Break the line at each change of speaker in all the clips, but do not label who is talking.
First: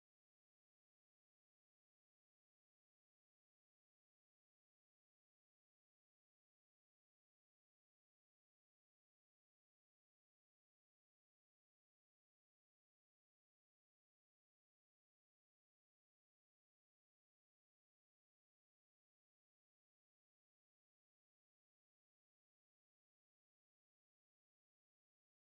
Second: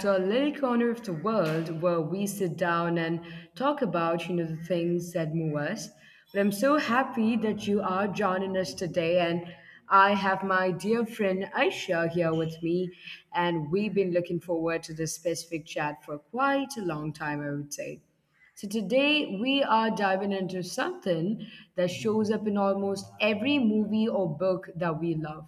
to our little corner of the world where we sit down and talk about, the things that move us. But I'm so happy that you are joining us today and I have my dear friend Aisha here with me and we've been looking forward to this specific chat for quite a long time, I would say. So today we are diving into something that shows up in almost every movie or book that we love,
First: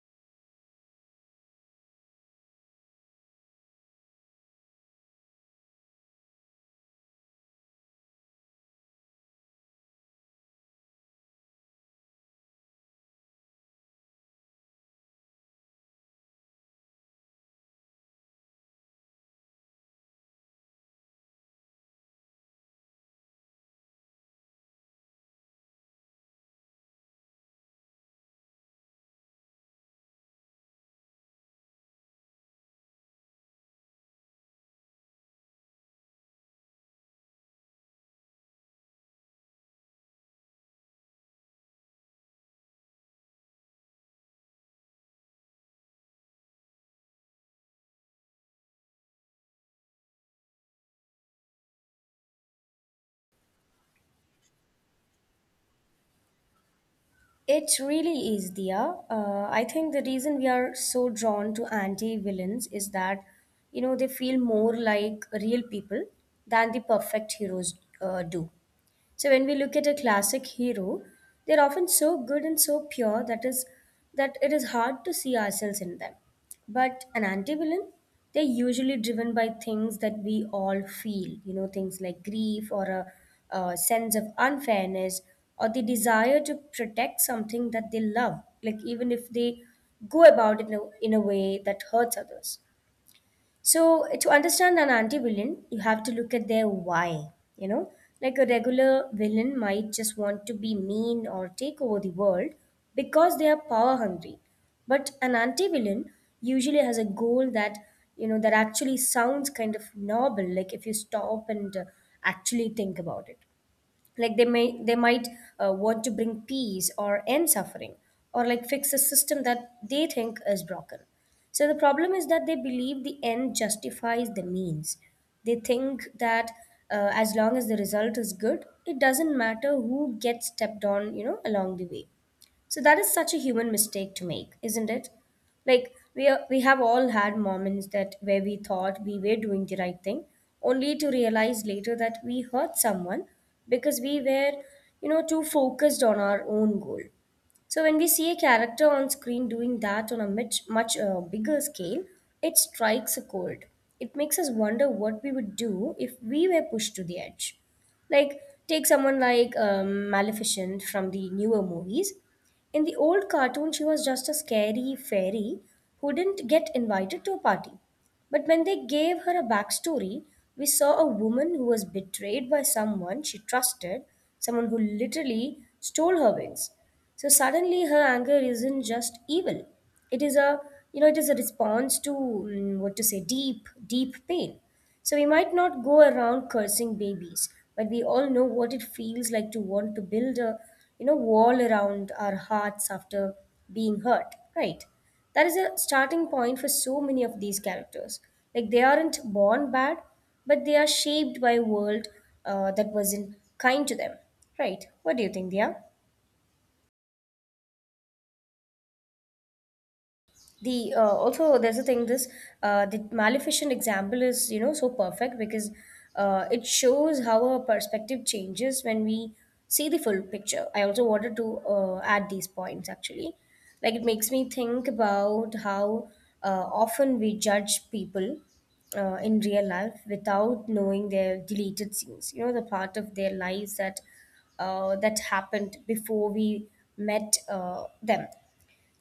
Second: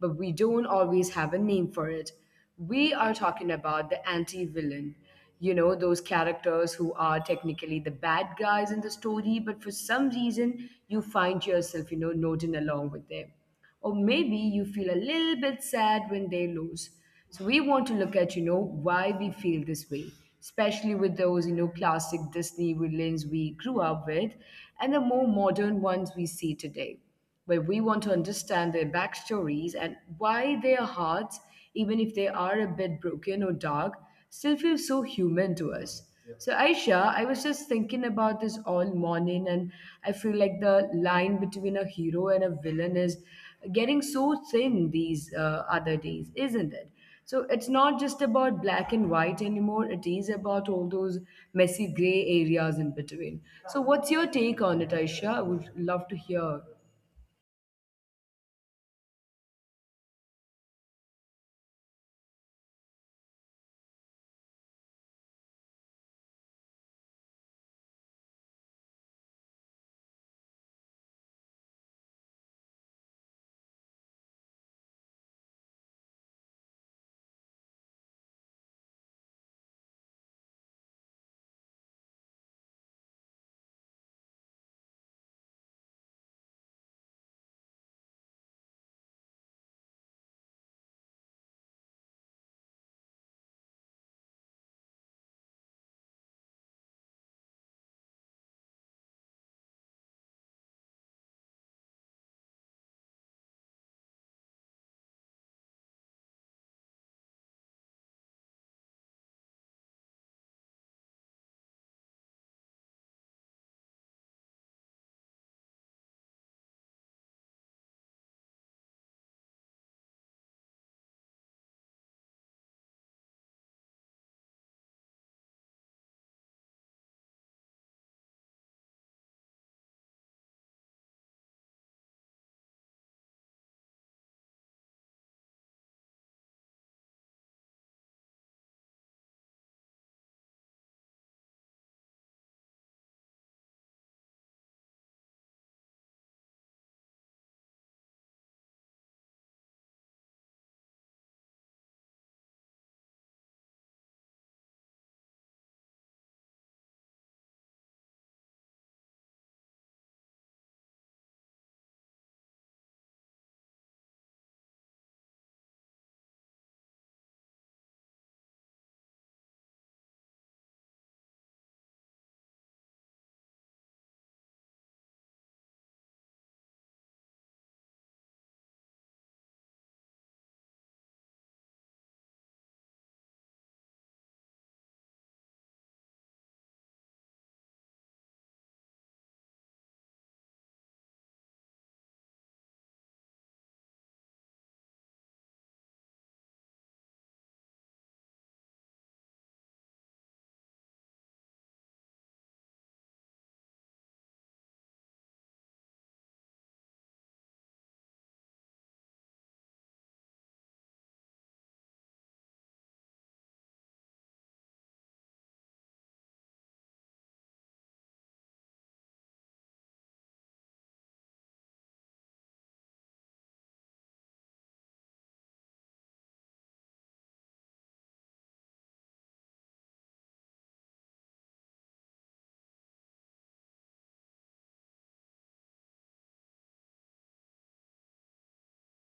but we don't always have a name for it. We are talking about the anti-villain. You know, those characters who are technically the bad guys in the story, but for some reason you find yourself, nodding along with them or maybe you feel a little bit sad when they lose. So we want to look at, why we feel this way, especially with those, classic Disney villains we grew up with and the more modern ones we see today. But we want to understand their backstories and why their hearts, even if they are a bit broken or dark, still feels so human to us. Yep. So, Aisha, I was just thinking about this all morning, and I feel like the line between a hero and a villain is getting so thin these other days, isn't it? So, it's not just about black and white anymore, it is about all those messy gray areas in between. So, what's your take on it, Aisha? I would love to hear.
It really is, Dia. I think the reason we are so drawn to anti-villains is that, you know, they feel more like real people than the perfect heroes do. So when we look at a classic hero, they're often so good and so pure that it is hard to see ourselves in them. But an anti-villain, they're usually driven by things that we all feel, you know, things like grief or a sense of unfairness or the desire to protect something that they love, like even if they go about it in a way that hurts others. So, to understand an anti villain, you have to look at their why. You know, like a regular villain might just want to be mean or take over the world because they are power hungry. But an anti villain usually has a goal that, you know, that actually sounds kind of noble, like if you stop and actually think about it like they might want to bring peace or end suffering or like fix a system that they think is broken. So the problem is that they believe the end justifies the means. They think that, as long as the result is good, it doesn't matter who gets stepped on, you know, along the way. So that is such a human mistake to make, isn't it? We have all had moments that where we thought we were doing the right thing, only to realize later that we hurt someone because we were, you know, too focused on our own goal. So when we see a character on screen doing that on a much bigger scale, it strikes a chord. It makes us wonder what we would do if we were pushed to the edge. Like, take someone like Maleficent from the newer movies. In the old cartoon, she was just a scary fairy who didn't get invited to a party. But when they gave her a backstory, we saw a woman who was betrayed by someone she trusted, someone who literally stole her wings. So suddenly her anger isn't just evil. It is you know, it is a response to deep, deep pain. So we might not go around cursing babies, but we all know what it feels like to want to build a, you know, wall around our hearts after being hurt, right? That is a starting point for so many of these characters. Like they aren't born bad, but they are shaped by a world that wasn't kind to them, right? What do you think, Dia? The also there's a thing this the Maleficent example is, you know, so perfect because it shows how our perspective changes when we see the full picture. I also wanted to add these points actually. Like it makes me think about how often we judge people in real life without knowing their deleted scenes, you know, the part of their lives that that happened before we met them.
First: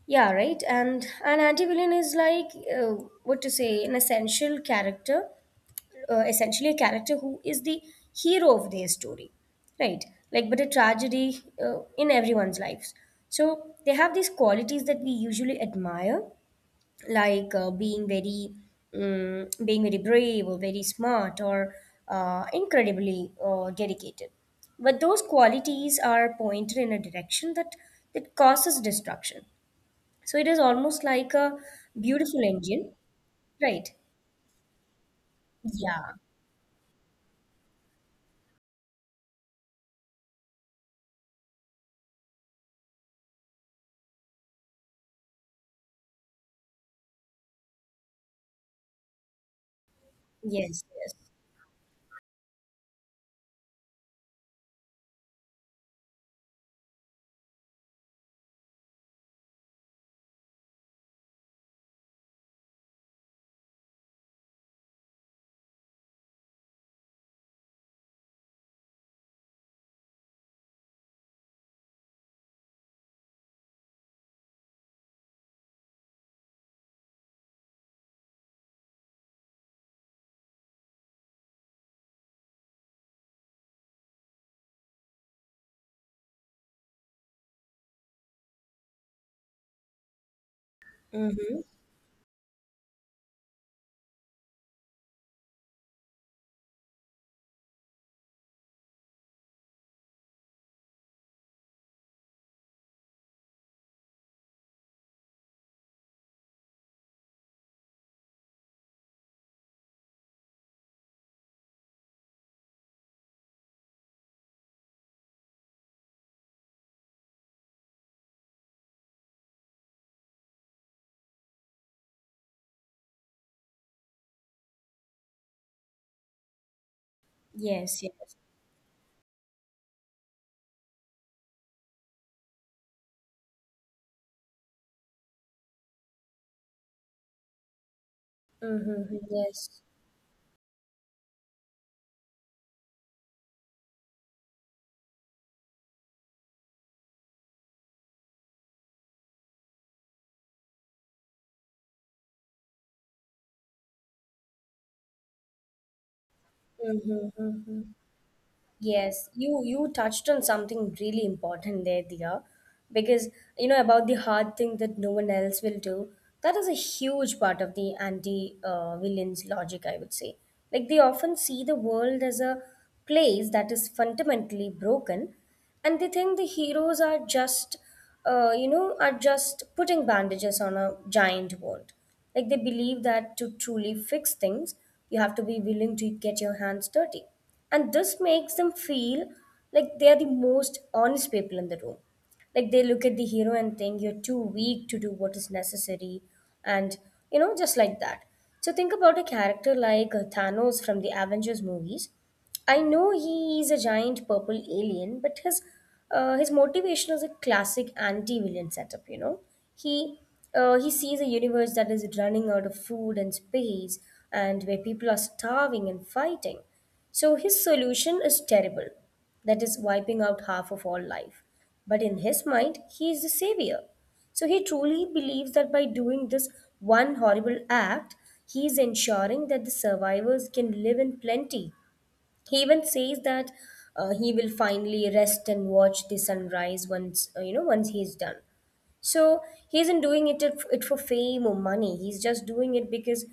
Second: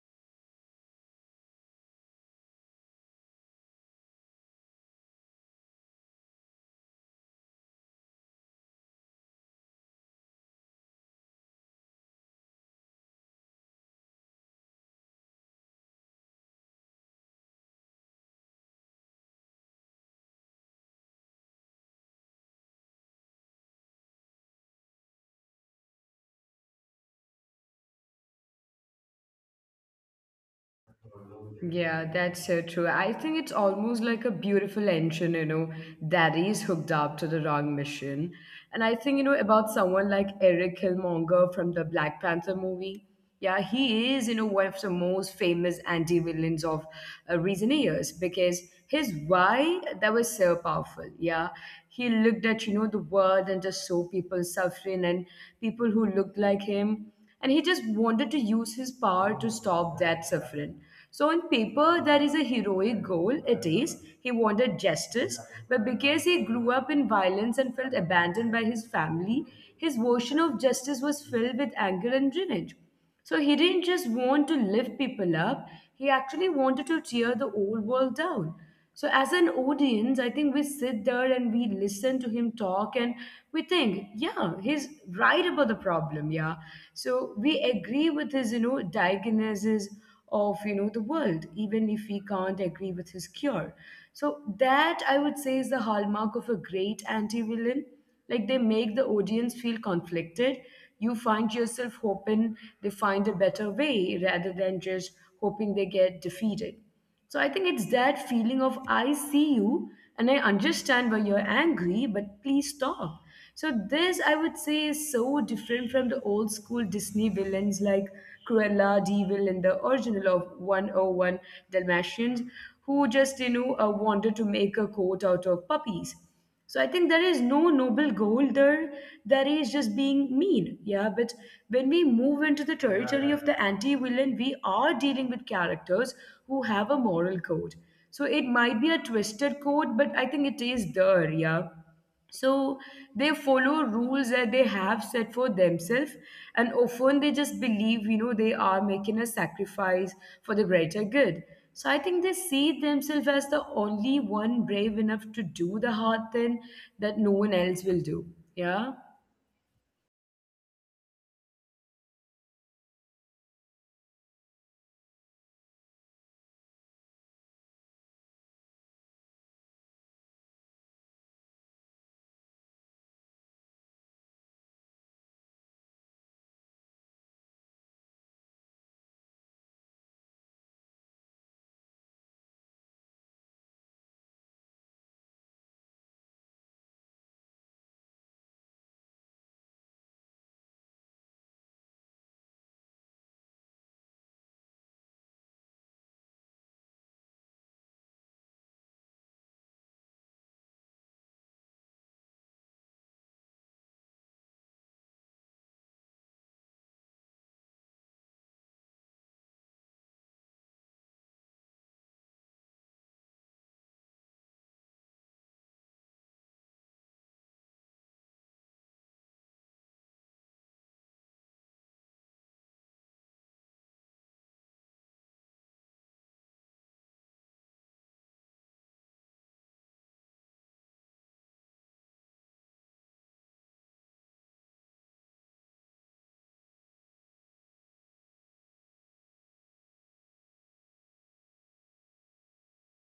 Yeah, right. And an anti-villain is like an essential character, essentially a character who is the hero of their story, right? Like, but a tragedy in everyone's lives. So they have these qualities that we usually admire, like being very brave or very smart or incredibly dedicated. But those qualities are pointed in a direction that causes destruction. So it is almost like a
Yeah,
beautiful
that's so
engine,
true. I think it's
right?
almost like a beautiful engine,
Yeah.
that is hooked up to the wrong mission. And I think, about someone like Eric Killmonger from the Black Panther movie. Yeah, he is, one of the most famous anti-villains of recent years because his why that was so
Yes, yes.
powerful. Yeah, he looked at, the world and just saw people suffering and people who looked like him and he just wanted to use his power to stop that suffering. So on paper, that is a heroic goal. It is. He wanted justice, but because he grew up in violence and felt abandoned by his family, his version of justice was filled with anger and revenge. So he didn't just want to lift people up, he actually wanted to tear the old world down. So, as an audience, I think we sit there and we listen to him talk and we think, yeah, he's right about the problem. Yeah. So, we agree with his, diagnosis of, the
Mm-hmm.
world, even if we can't agree with his cure. So, that I would say is the hallmark of a great anti villain like they make the audience feel conflicted. You find yourself hoping they find a better way rather than just hoping they get defeated. So I think it's that feeling of I see you and I understand why you're angry, but please stop. So this I would say is so different from the old school Disney villains like Cruella De Vil and the original of 101 Dalmatians who just wanted to make a coat out of puppies. So I think there is no
Yes,
noble
yes.
goal there. There is just being mean. Yeah, but when we move into the territory of the anti-villain, we are dealing with characters who have a moral code. So it might be
Mm-hmm.
a twisted
Yes.
code, but I think it is there. Yeah. So they follow rules that they have set for themselves, and often they just believe, they are making a sacrifice for the greater good. So I think they see themselves as the only one brave enough to do the hard thing that no one
Mm-hmm.
else will do. Yeah.
Yes. You touched on something really important there, dear, because you know about the hard thing that no one else will do. That is a huge part of the anti villains logic, I would say. Like they often see the world as a place that is fundamentally broken, and they think the heroes are just are just putting bandages on a giant wound. Like they believe that to truly fix things, you have to be willing to get your hands dirty, and this makes them feel like they are the most honest people in the room. Like they look at the hero and think, you're too weak to do what is necessary. And you know, just like that. So think about a character like Thanos from the Avengers movies. I know he is a giant purple alien, but his motivation is a classic anti-villain setup. You know, he he sees a universe that is running out of food and space, and where people are starving and fighting. So his solution is terrible, that is wiping out half of all life. But in his mind, he is the savior. So he truly believes that by doing this one horrible act, he is ensuring that the survivors can live in plenty. He even says that he will finally rest and watch the sunrise once you know once he's done. So he isn't doing it for fame or money. He's just doing it because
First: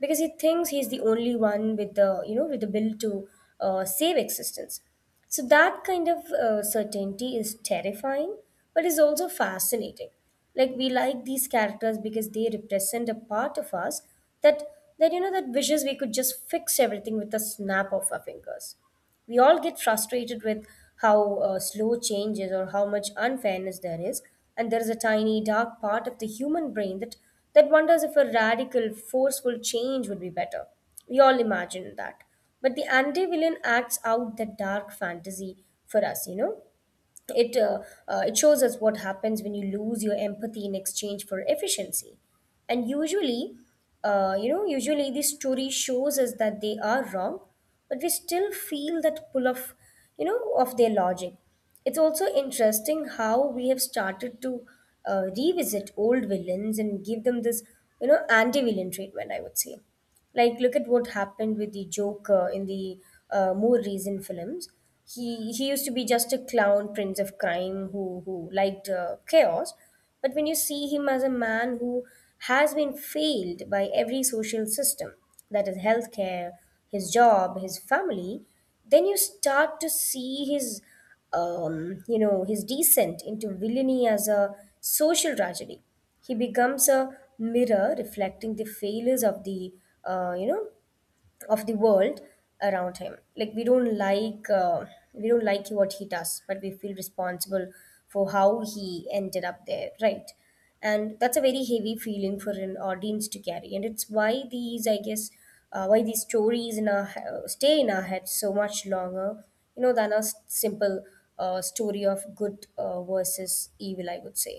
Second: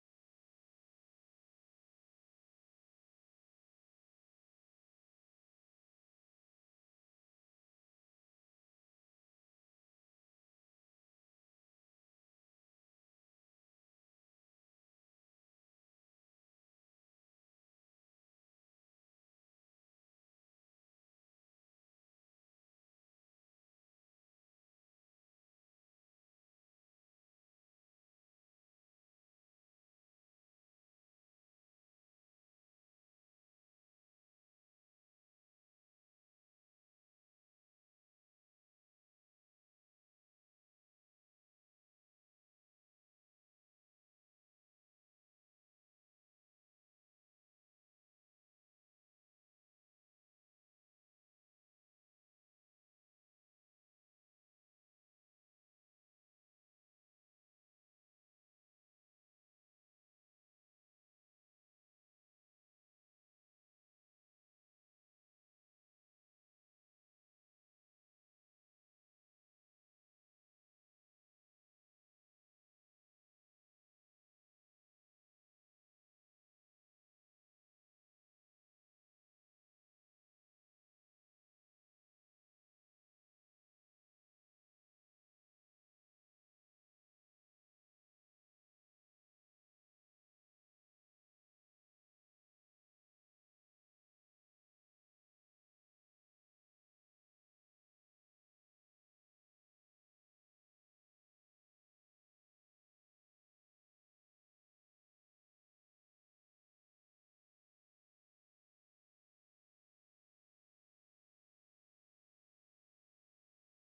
he thinks he's the only one with the, with the will to save existence. So that kind of certainty is terrifying, but is also fascinating. Like we like these characters because they represent a part of us that that, you know, that wishes we could just fix everything with a snap of our fingers. We all get frustrated with how slow change is or how much unfairness there is. And there is a tiny, dark part of the human brain that wonders if a radical, forceful change would be better. We all imagine that. But the anti villain acts out that dark fantasy for us, you know? It, uh, it shows us what happens when you lose your empathy in exchange for efficiency. And usually, usually this story shows us that they are wrong, but we still feel that pull of, you know, of their logic. It's also interesting how we have started to revisit old villains and give them this, you know, anti-villain treatment, I would say. Like look at what happened with the Joker in the more recent films. He used to be just a clown prince of crime who liked chaos, but when you see him as a man who has been failed by every social system, that is healthcare, his job, his family, then you start to see his his descent into villainy as a social tragedy. He becomes a mirror reflecting the failures of the, uh, you know of the world around him. We don't like what he does, but we feel responsible for how he ended up there, right? And that's a very heavy feeling for an audience to carry, and it's why these I guess why these stories stay in our heads so much longer, you know, than a simple story of good versus evil, I would say.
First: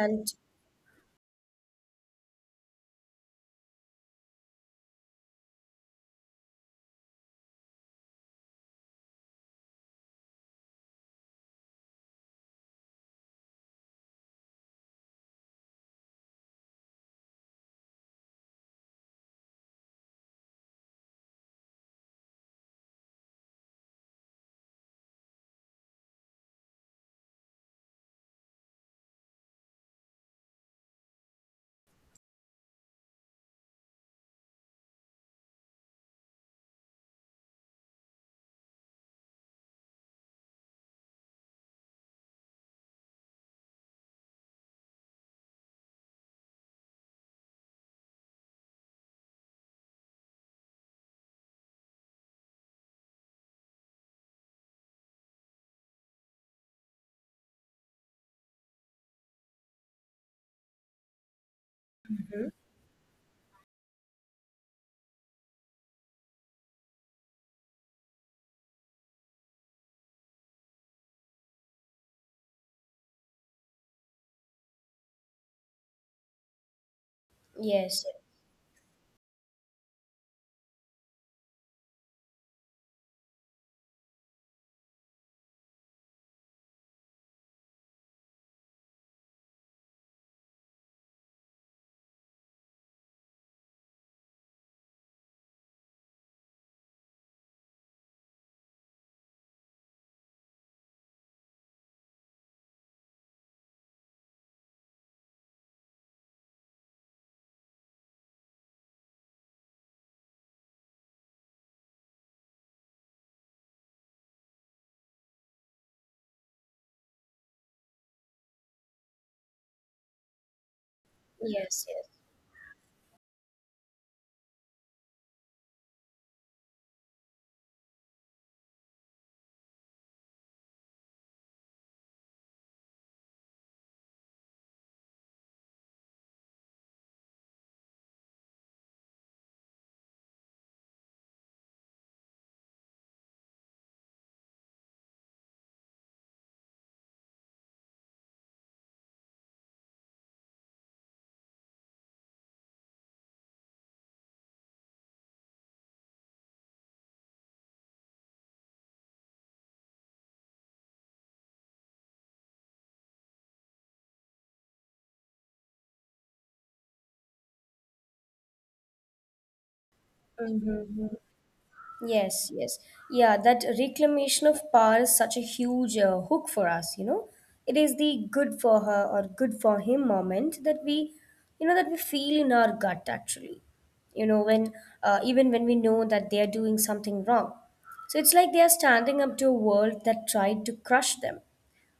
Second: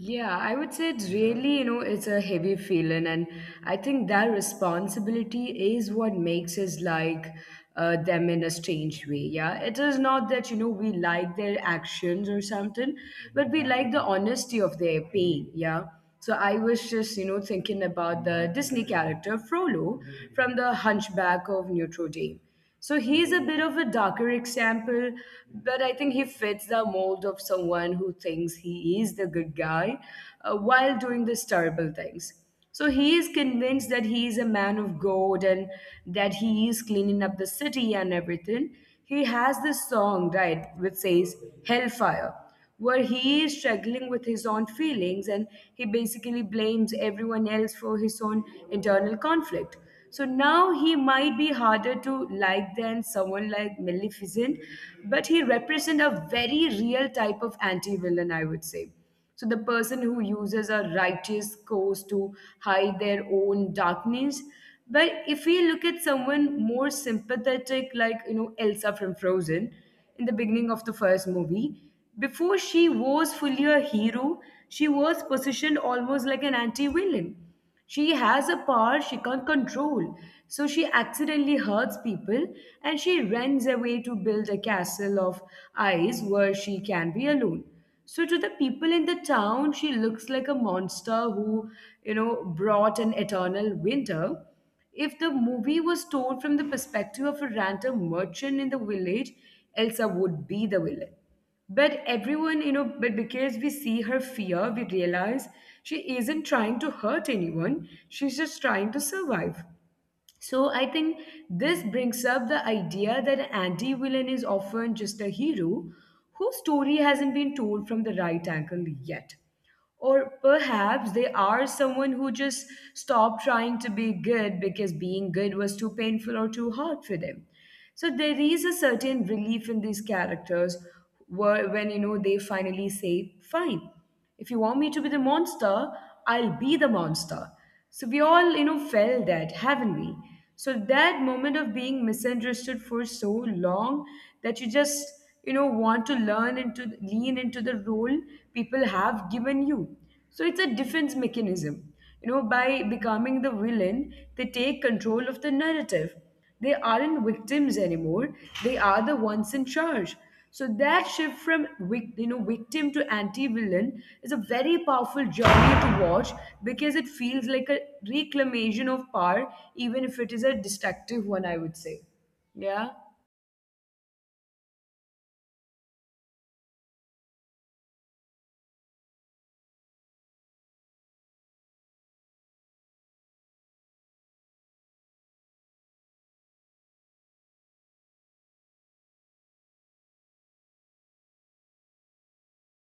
And
I would say it's really, it's a heavy feeling. And I think that responsibility is what makes us like them in a strange way. Yeah, it is not that, we like their actions or something, but we like the honesty of their pain. Yeah. So I was just, thinking about the Disney character Frollo from The Hunchback of Notre Dame. So he's a bit of a darker example, but I think he fits the mold of someone who thinks he is the good guy while doing these terrible things. So he is convinced that he is a man of God and that he is cleaning up the city and everything. He has this song, right, which says Hellfire where he is struggling with his own feelings and he basically blames everyone else for his own internal conflict. So now he might be harder to like than someone like Maleficent, but he represents a very real type of anti villain, I would say. So the person who uses a righteous course to hide their own darkness. But if we look at someone more sympathetic, like Elsa from Frozen, in the beginning of the first movie, before she was fully a hero, she was positioned almost like an anti-villain she has
yes,
a power she can't control. So she accidentally hurts people and she runs away to build a castle of ice where she can be alone. So to the people in the town, she looks like a monster who, brought an eternal winter. If the movie was told from the perspective of a random merchant in the village, Elsa would be the villain. But everyone, but because we see her fear, we realize she isn't trying to hurt anyone. She's just trying to survive. So I think this brings up the idea that an anti-villain is often just a hero whose story hasn't been told from the right angle yet. Or perhaps they are someone who
yes,
just
yes.
stopped trying to be good because being good was too painful or too hard for them. So there is a certain relief in these characters where, when they finally say, "Fine, if you want me to be the monster, I'll be the monster." So we all, felt that, haven't we? So that moment of being misunderstood for so long that you just, want to learn into lean into the role people have given you. So it's a defense mechanism. You know, by becoming the villain, they take control of the narrative. They aren't victims anymore. They are the ones in charge. So that shift from victim to anti-villain is a very powerful journey to watch because it feels like a reclamation of power, even if it is a destructive one, I would say.
Mm-hmm.
Yeah.
Yes, yes. Yeah, that reclamation of power is such a huge hook for us, you know. It is the good for her or good for him moment that we, you know, that we feel in our gut actually. You know, when even when we know that they are doing something wrong. So it's like they are standing up to a world that tried to crush them.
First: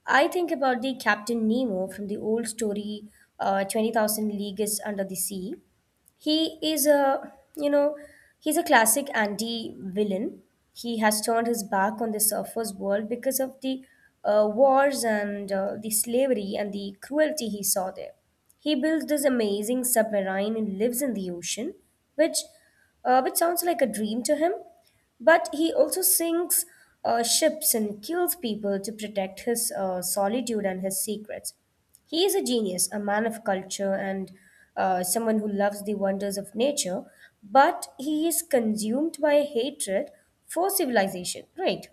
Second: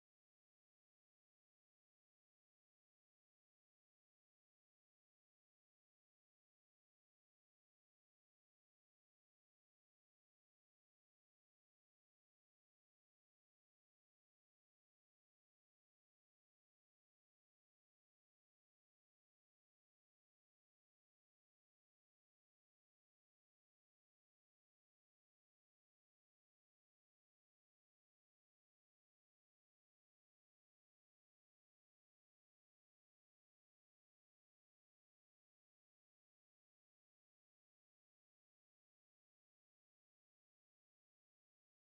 I think about the Captain Nemo from the old story, 20,000 Leagues Under the Sea. He is a, you know, he's a classic anti-villain. He has turned his back on the surface world because of the wars and the slavery and the cruelty he saw there. He built this amazing submarine and lives in the ocean, which, which sounds like a dream to him. But he also sinks ships and kills people to protect his solitude and his secrets. He is a genius, a man of culture, and someone who loves the wonders of nature, but he is consumed by hatred for civilization, right?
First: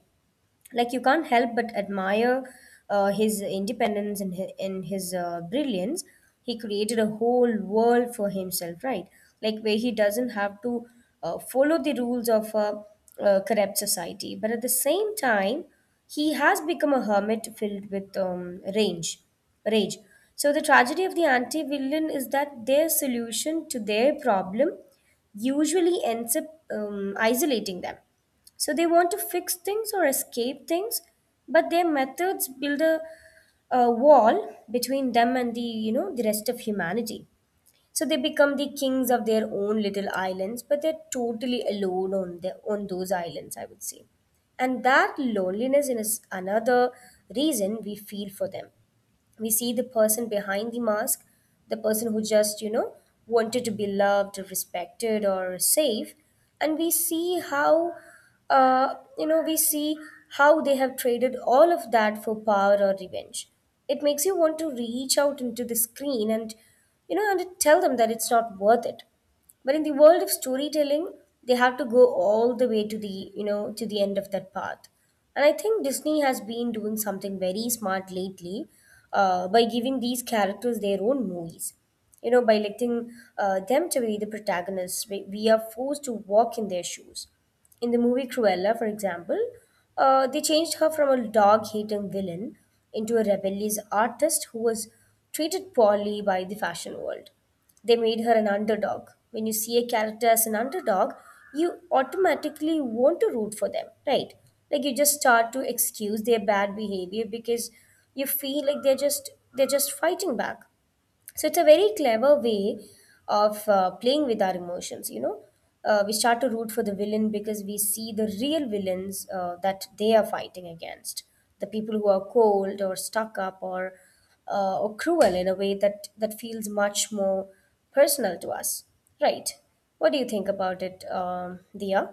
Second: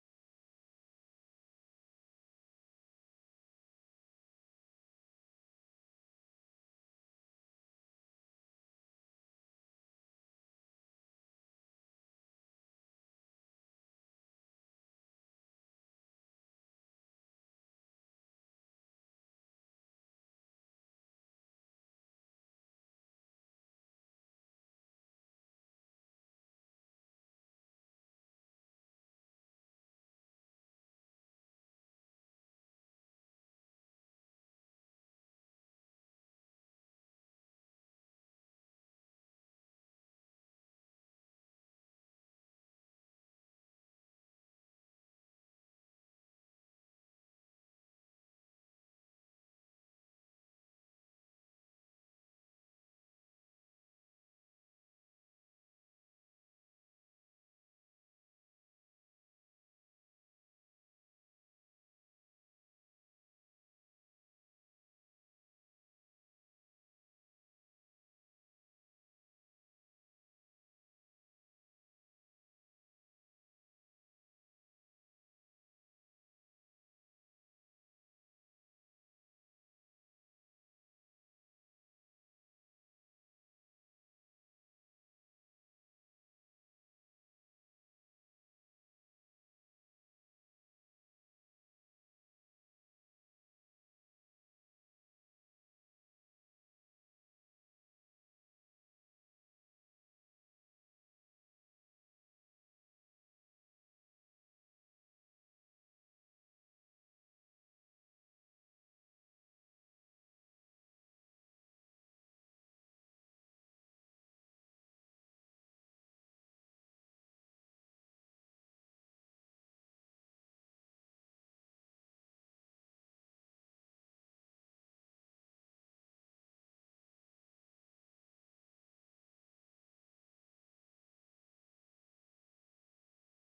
Like you can't help but admire his independence and his brilliance. He created a whole world for himself, right? Like where he doesn't have to follow the rules of corrupt society, but at the same time he has become a hermit filled with range rage. So the tragedy of the anti-villain is that their solution to their problem usually ends up isolating them. So they want to fix things or escape things, but their methods build a wall between them and the, you know, the rest of humanity. So they become the kings of their own little islands, but they're totally alone on their on those islands, I would say. And that loneliness is another reason we feel for them. We see the person behind the mask, the person who just, wanted to be loved, respected, or safe. And we see how, we see how they have traded all of that for power or revenge. It makes you want to reach out into the screen and, and tell them that it's not worth it. But in the world of storytelling, they have to go all the way to the, to the end of that path. And I think Disney has been doing something very smart lately by giving these characters their own movies. By letting them to be the protagonists, we are forced to walk in their shoes. In the movie Cruella, for example, they changed her from a dog hating villain into a rebellious artist who was treated poorly by the fashion world. They made her an underdog. When you see a character as an underdog, you automatically want to root for them, right? Like you just start to excuse their bad behavior because you feel like they're just fighting back. So it's a very clever way of playing with our emotions. We start to root for the villain because we see the real villains that they are fighting against. The people who are cold or stuck up or cruel in a way that feels much more personal to us. Right. What do you think about it, Dia?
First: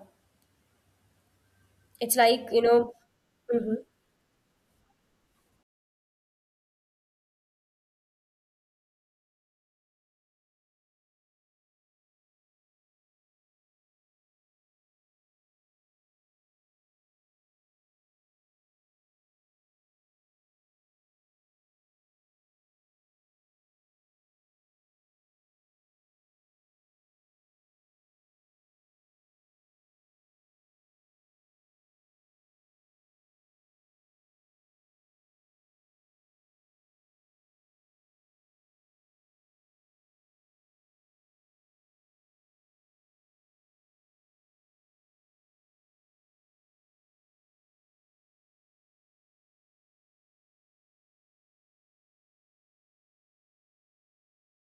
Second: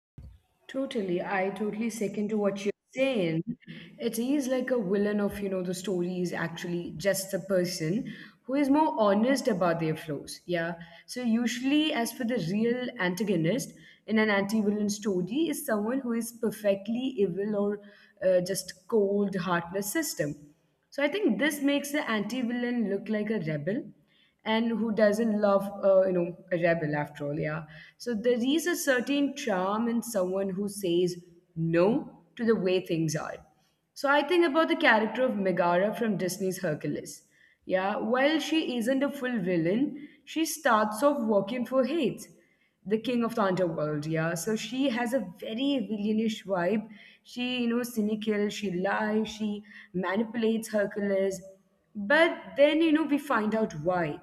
Totally. I totally
It's
second to
like, you
what you're
know.
saying.
hmm
It is like a villain of, the story is actually just the person who is more honest about their flaws. Yeah. So usually as for the real antagonist in an anti-villain story is someone who is perfectly evil or just cold, heartless system. So I think this makes the anti-villain look like a rebel, and who doesn't love, a rebel after all, yeah. So there is a certain charm in someone who says no to the way things are. So I think about the character of Megara from Disney's Hercules. Yeah, while she isn't a full villain, she starts off working for Hades the king of the underworld yeah so she has a very villainish vibe she cynical she lies she manipulates hercules but then we find out why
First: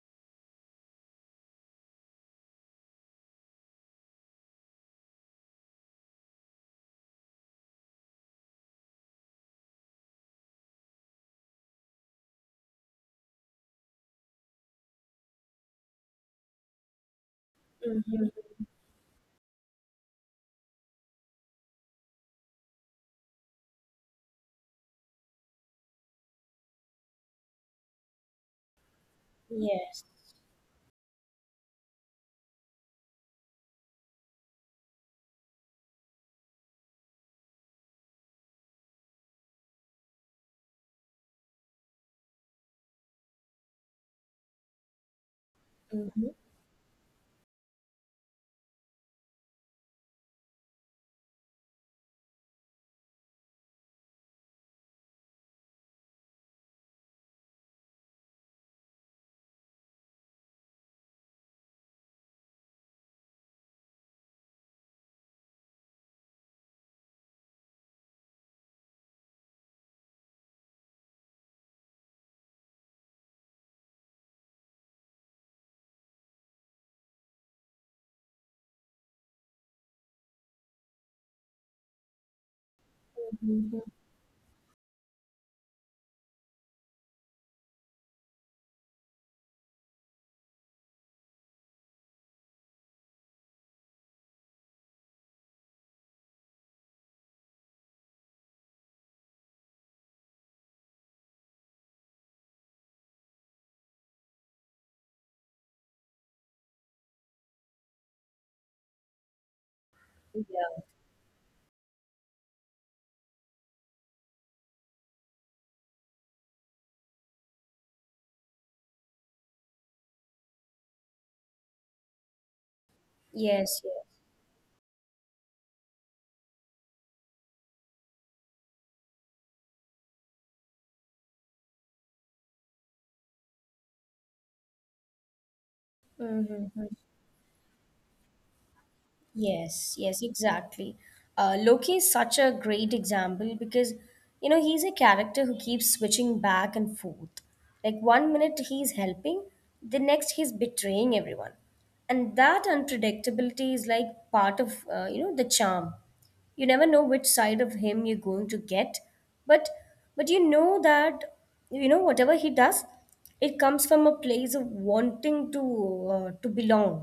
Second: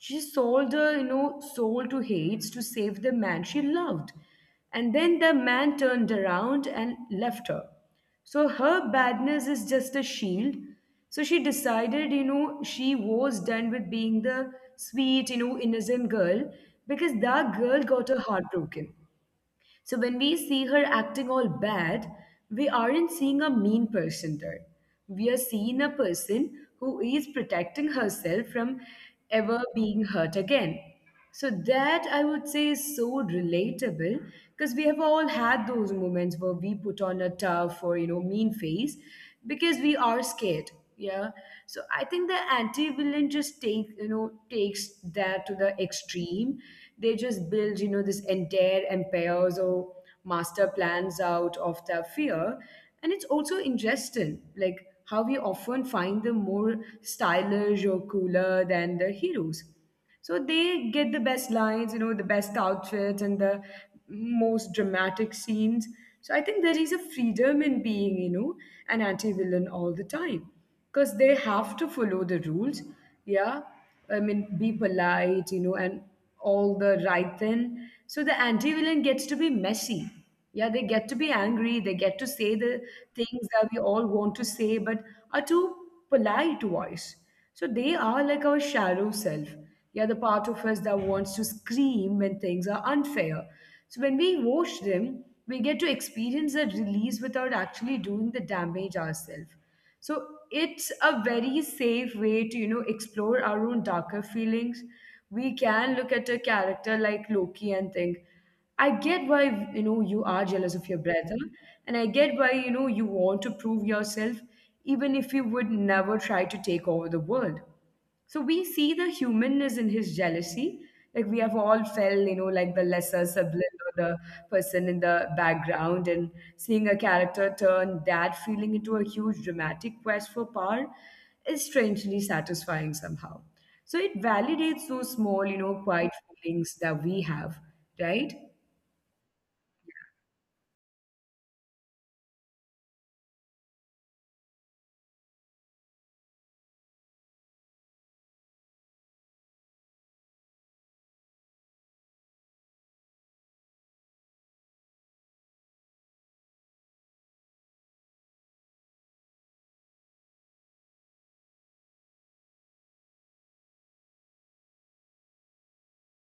she sold her, soul to Hades to save the man she loved. And then the man turned around and left her. So her badness is just a shield. So she decided, she was done with being the sweet, innocent girl because that girl got
hmm
her heart broken. So when we see her acting all bad, we aren't seeing a mean person there. We are seeing a person who is protecting herself from
Yes.
ever being hurt again. So that I would say is so relatable because we have all had those moments where we put on a tough or mean face because we are scared yeah so I think the anti-villain just takes that to the extreme they just build this entire empires or master plans out of their fear and it's also interesting like how we often find them more stylish or cooler than the heroes so they get the best lines, the best outfits and the most dramatic scenes. So I think there is a freedom in being, an anti-villain all the time because they have to follow the rules. Yeah. I mean, be polite, and all the right thing. So the anti-villain gets to be messy. Yeah, they get to be angry. They get to say the things that we all want to say, but are too polite to voice. So they are like our shadow self. Yeah, the part of us that wants to scream when things are unfair. So when we watch them, we get to experience a release without actually doing the damage ourselves. So it's a very safe way to, you know, explore our own darker feelings. We can look at a character like Loki and think, I get why you know
Yeah.
you are jealous of your brother, and I get why you know you want to prove yourself, even if you would never try to take over the world. So we see the humanness in his jealousy. Like we have all felt, you know, like the
Yes,
lesser
yes.
sibling or the person in the background, and seeing a character turn that feeling into a huge dramatic quest for power is strangely satisfying somehow. So it validates those small, you know, quiet
Mm-hmm.
feelings that we have, right?
Yes, yes, exactly. Loki is such a great example because, he's a character who keeps switching back and forth. Like one minute he's helping, the next he's betraying everyone. And that unpredictability is like part of, the charm. You never know which side of him you're going to get. But you know that whatever he does, it comes from a place of wanting to belong.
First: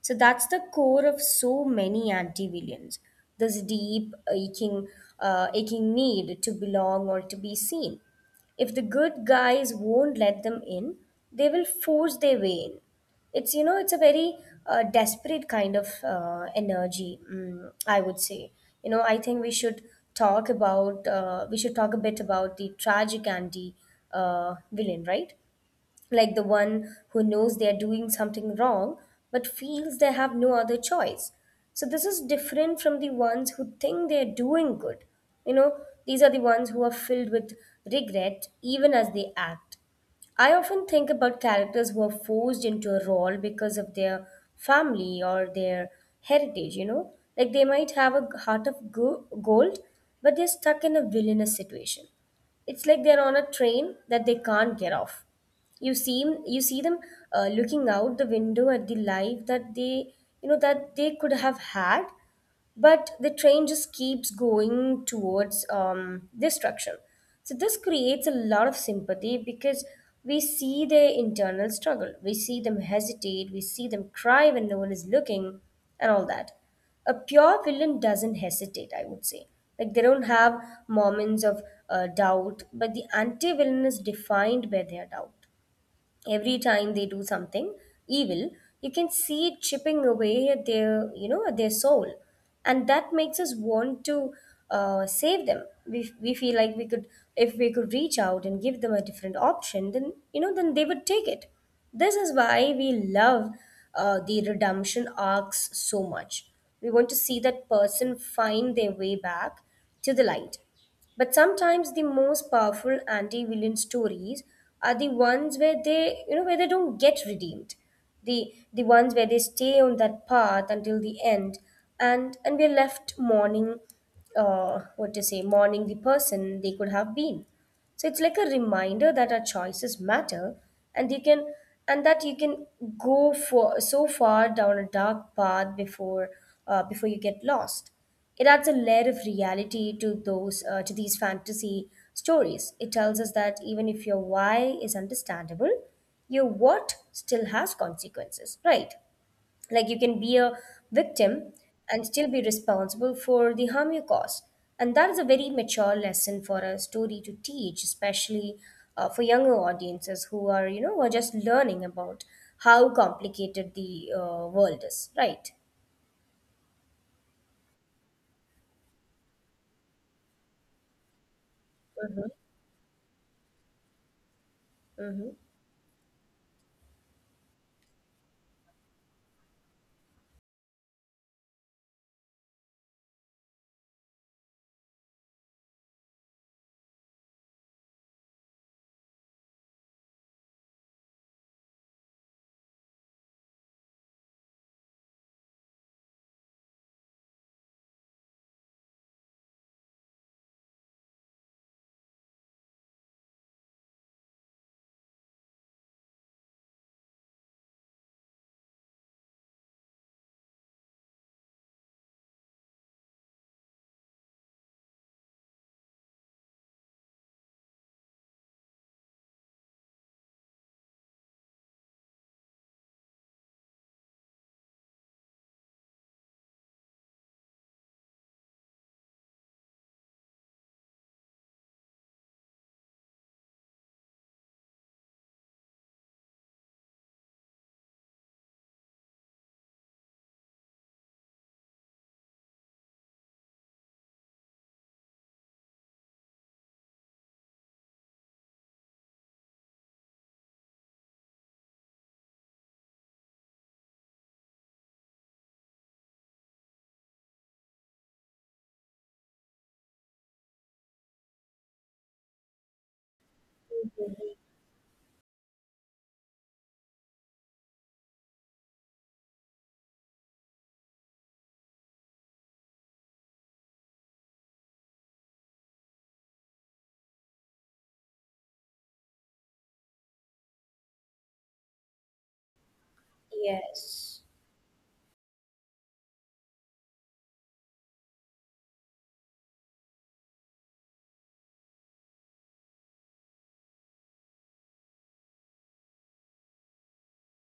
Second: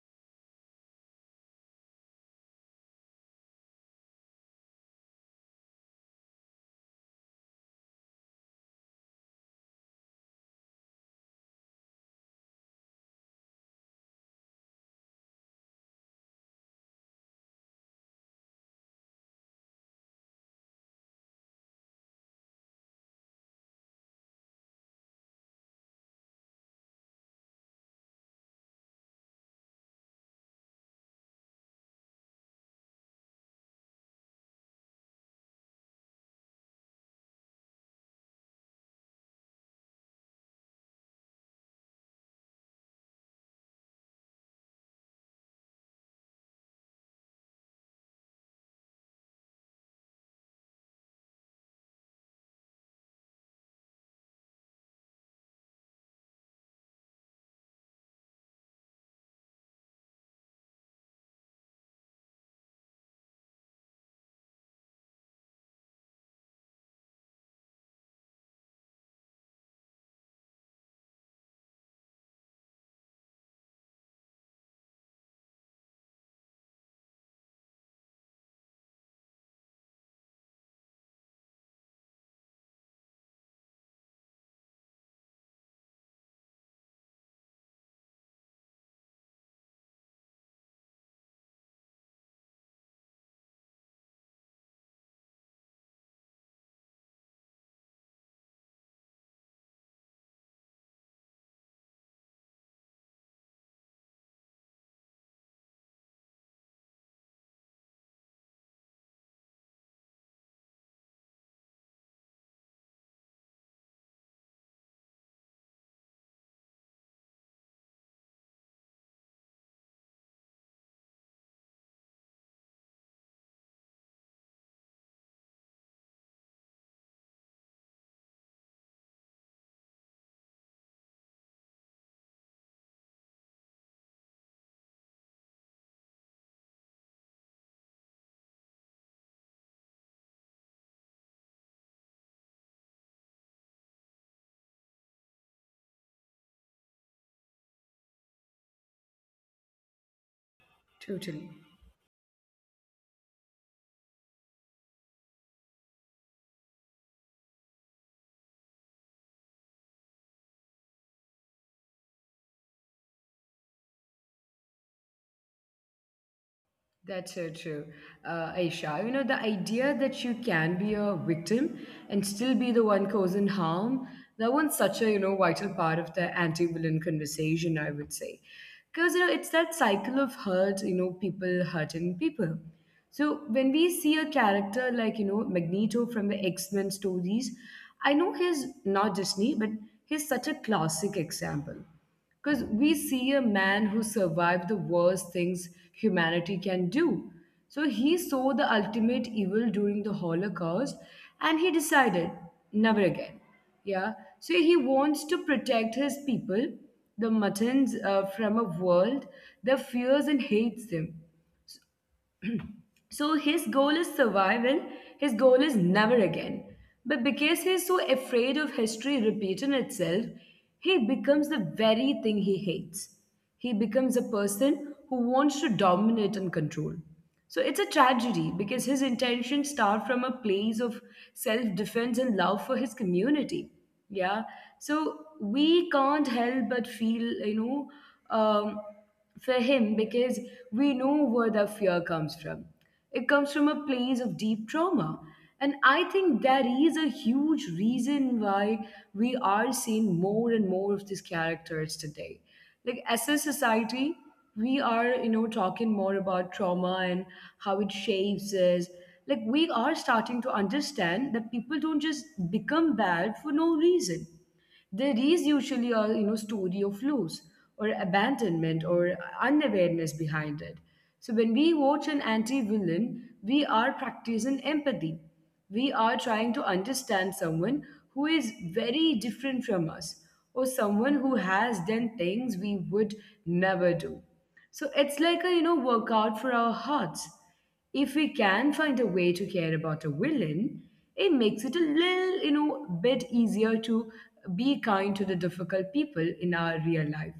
So that's the core of so many anti-villains, this deep aching need to belong or to be seen. If the good guys won't let them in, they will force their way in. It's it's a very desperate kind of energy, I would say. I think we should talk about we should talk a bit about the tragic and the villain, right? Like the one who knows they are doing something wrong but feels they have no other choice. So, this is different from the ones who think they are doing good. You know, these are the ones who are filled with regret even as they act. I often think about characters who are forced into a role because of their family or their heritage, you know, like they might have a heart of gold, but they're stuck in a villainous situation. It's like they're on a train that they can't get off. You see them looking out the window at the life that they you know that they could have had, but the train just keeps going towards destruction. So this creates a lot of sympathy because we see their internal struggle, we see them hesitate, we see them cry when no one is looking, and all that. A pure villain doesn't hesitate, I would say. Like they don't have moments of doubt, but the anti-villain is defined by their doubt. Every time they do something evil, you can see it chipping away at their at their soul. And that makes us want to save them. We feel like we could, if we could reach out and give them a different option, then then they would take it. This is why we love the redemption arcs so much. We want to see that person find their way back to the light. But sometimes the most powerful anti-villain stories are the ones where they, where they don't get redeemed. The ones where they stay on that path until the end, and we're left mourning, what to say, mourning the person they could have been. So it's like a reminder that our choices matter, and you can and that you can go for so far down a dark path before before you get lost. It adds a layer of reality to those to these fantasy stories. It tells us that even if your why is understandable, your what still has consequences, right? Like you can be a victim
Totally.
and still be responsible for the harm you cause. And that is a very mature lesson for a story to teach, especially for younger audiences who are who are just learning about how complicated the world is, right?
That's so true. Aisha, you know, the idea that you can be a victim
hmm
and still be the one causing harm, that one's such
mm-hmm.
a, you know, vital part of the anti-villain conversation, I would say. Because, you know, it's that cycle of hurt, you know, people hurting people. So when we see a character like, you know, Magneto from the X-Men stories, I know he's not Disney, but he's such a classic example. Because we see a man who survived the worst things humanity can do. So he saw the ultimate evil during the Holocaust and he decided never again. Yeah. So he wants to protect his people, the muttons, from a world that fears and hates them. So his goal is survival, his goal is never again. But because he's so afraid of history repeating itself, he becomes the very thing he hates. He becomes a person who wants to dominate and control. So it's a tragedy because his intentions start from a place of self defense and love for his community. Yeah. So we can't help but feel, you know, for him because we know where the fear comes from. It comes from a place of deep trauma. And I think that is a huge reason why we are seeing more and more of these characters today. Like as a society, we are, you know, talking more about trauma and how it shapes us. Like we are starting to understand that people don't just become bad for no reason. There is usually a, you know, story of loss or abandonment or unawareness behind it. So when we watch an anti-villain, we are practicing empathy. We are trying to understand someone who is very different from us or someone who has done things we would never do.
Yes.
So it's like a, you know, workout for our hearts. If we can find a way to care about a villain, it makes it a little, you know, bit easier to be kind to the difficult people in our real life.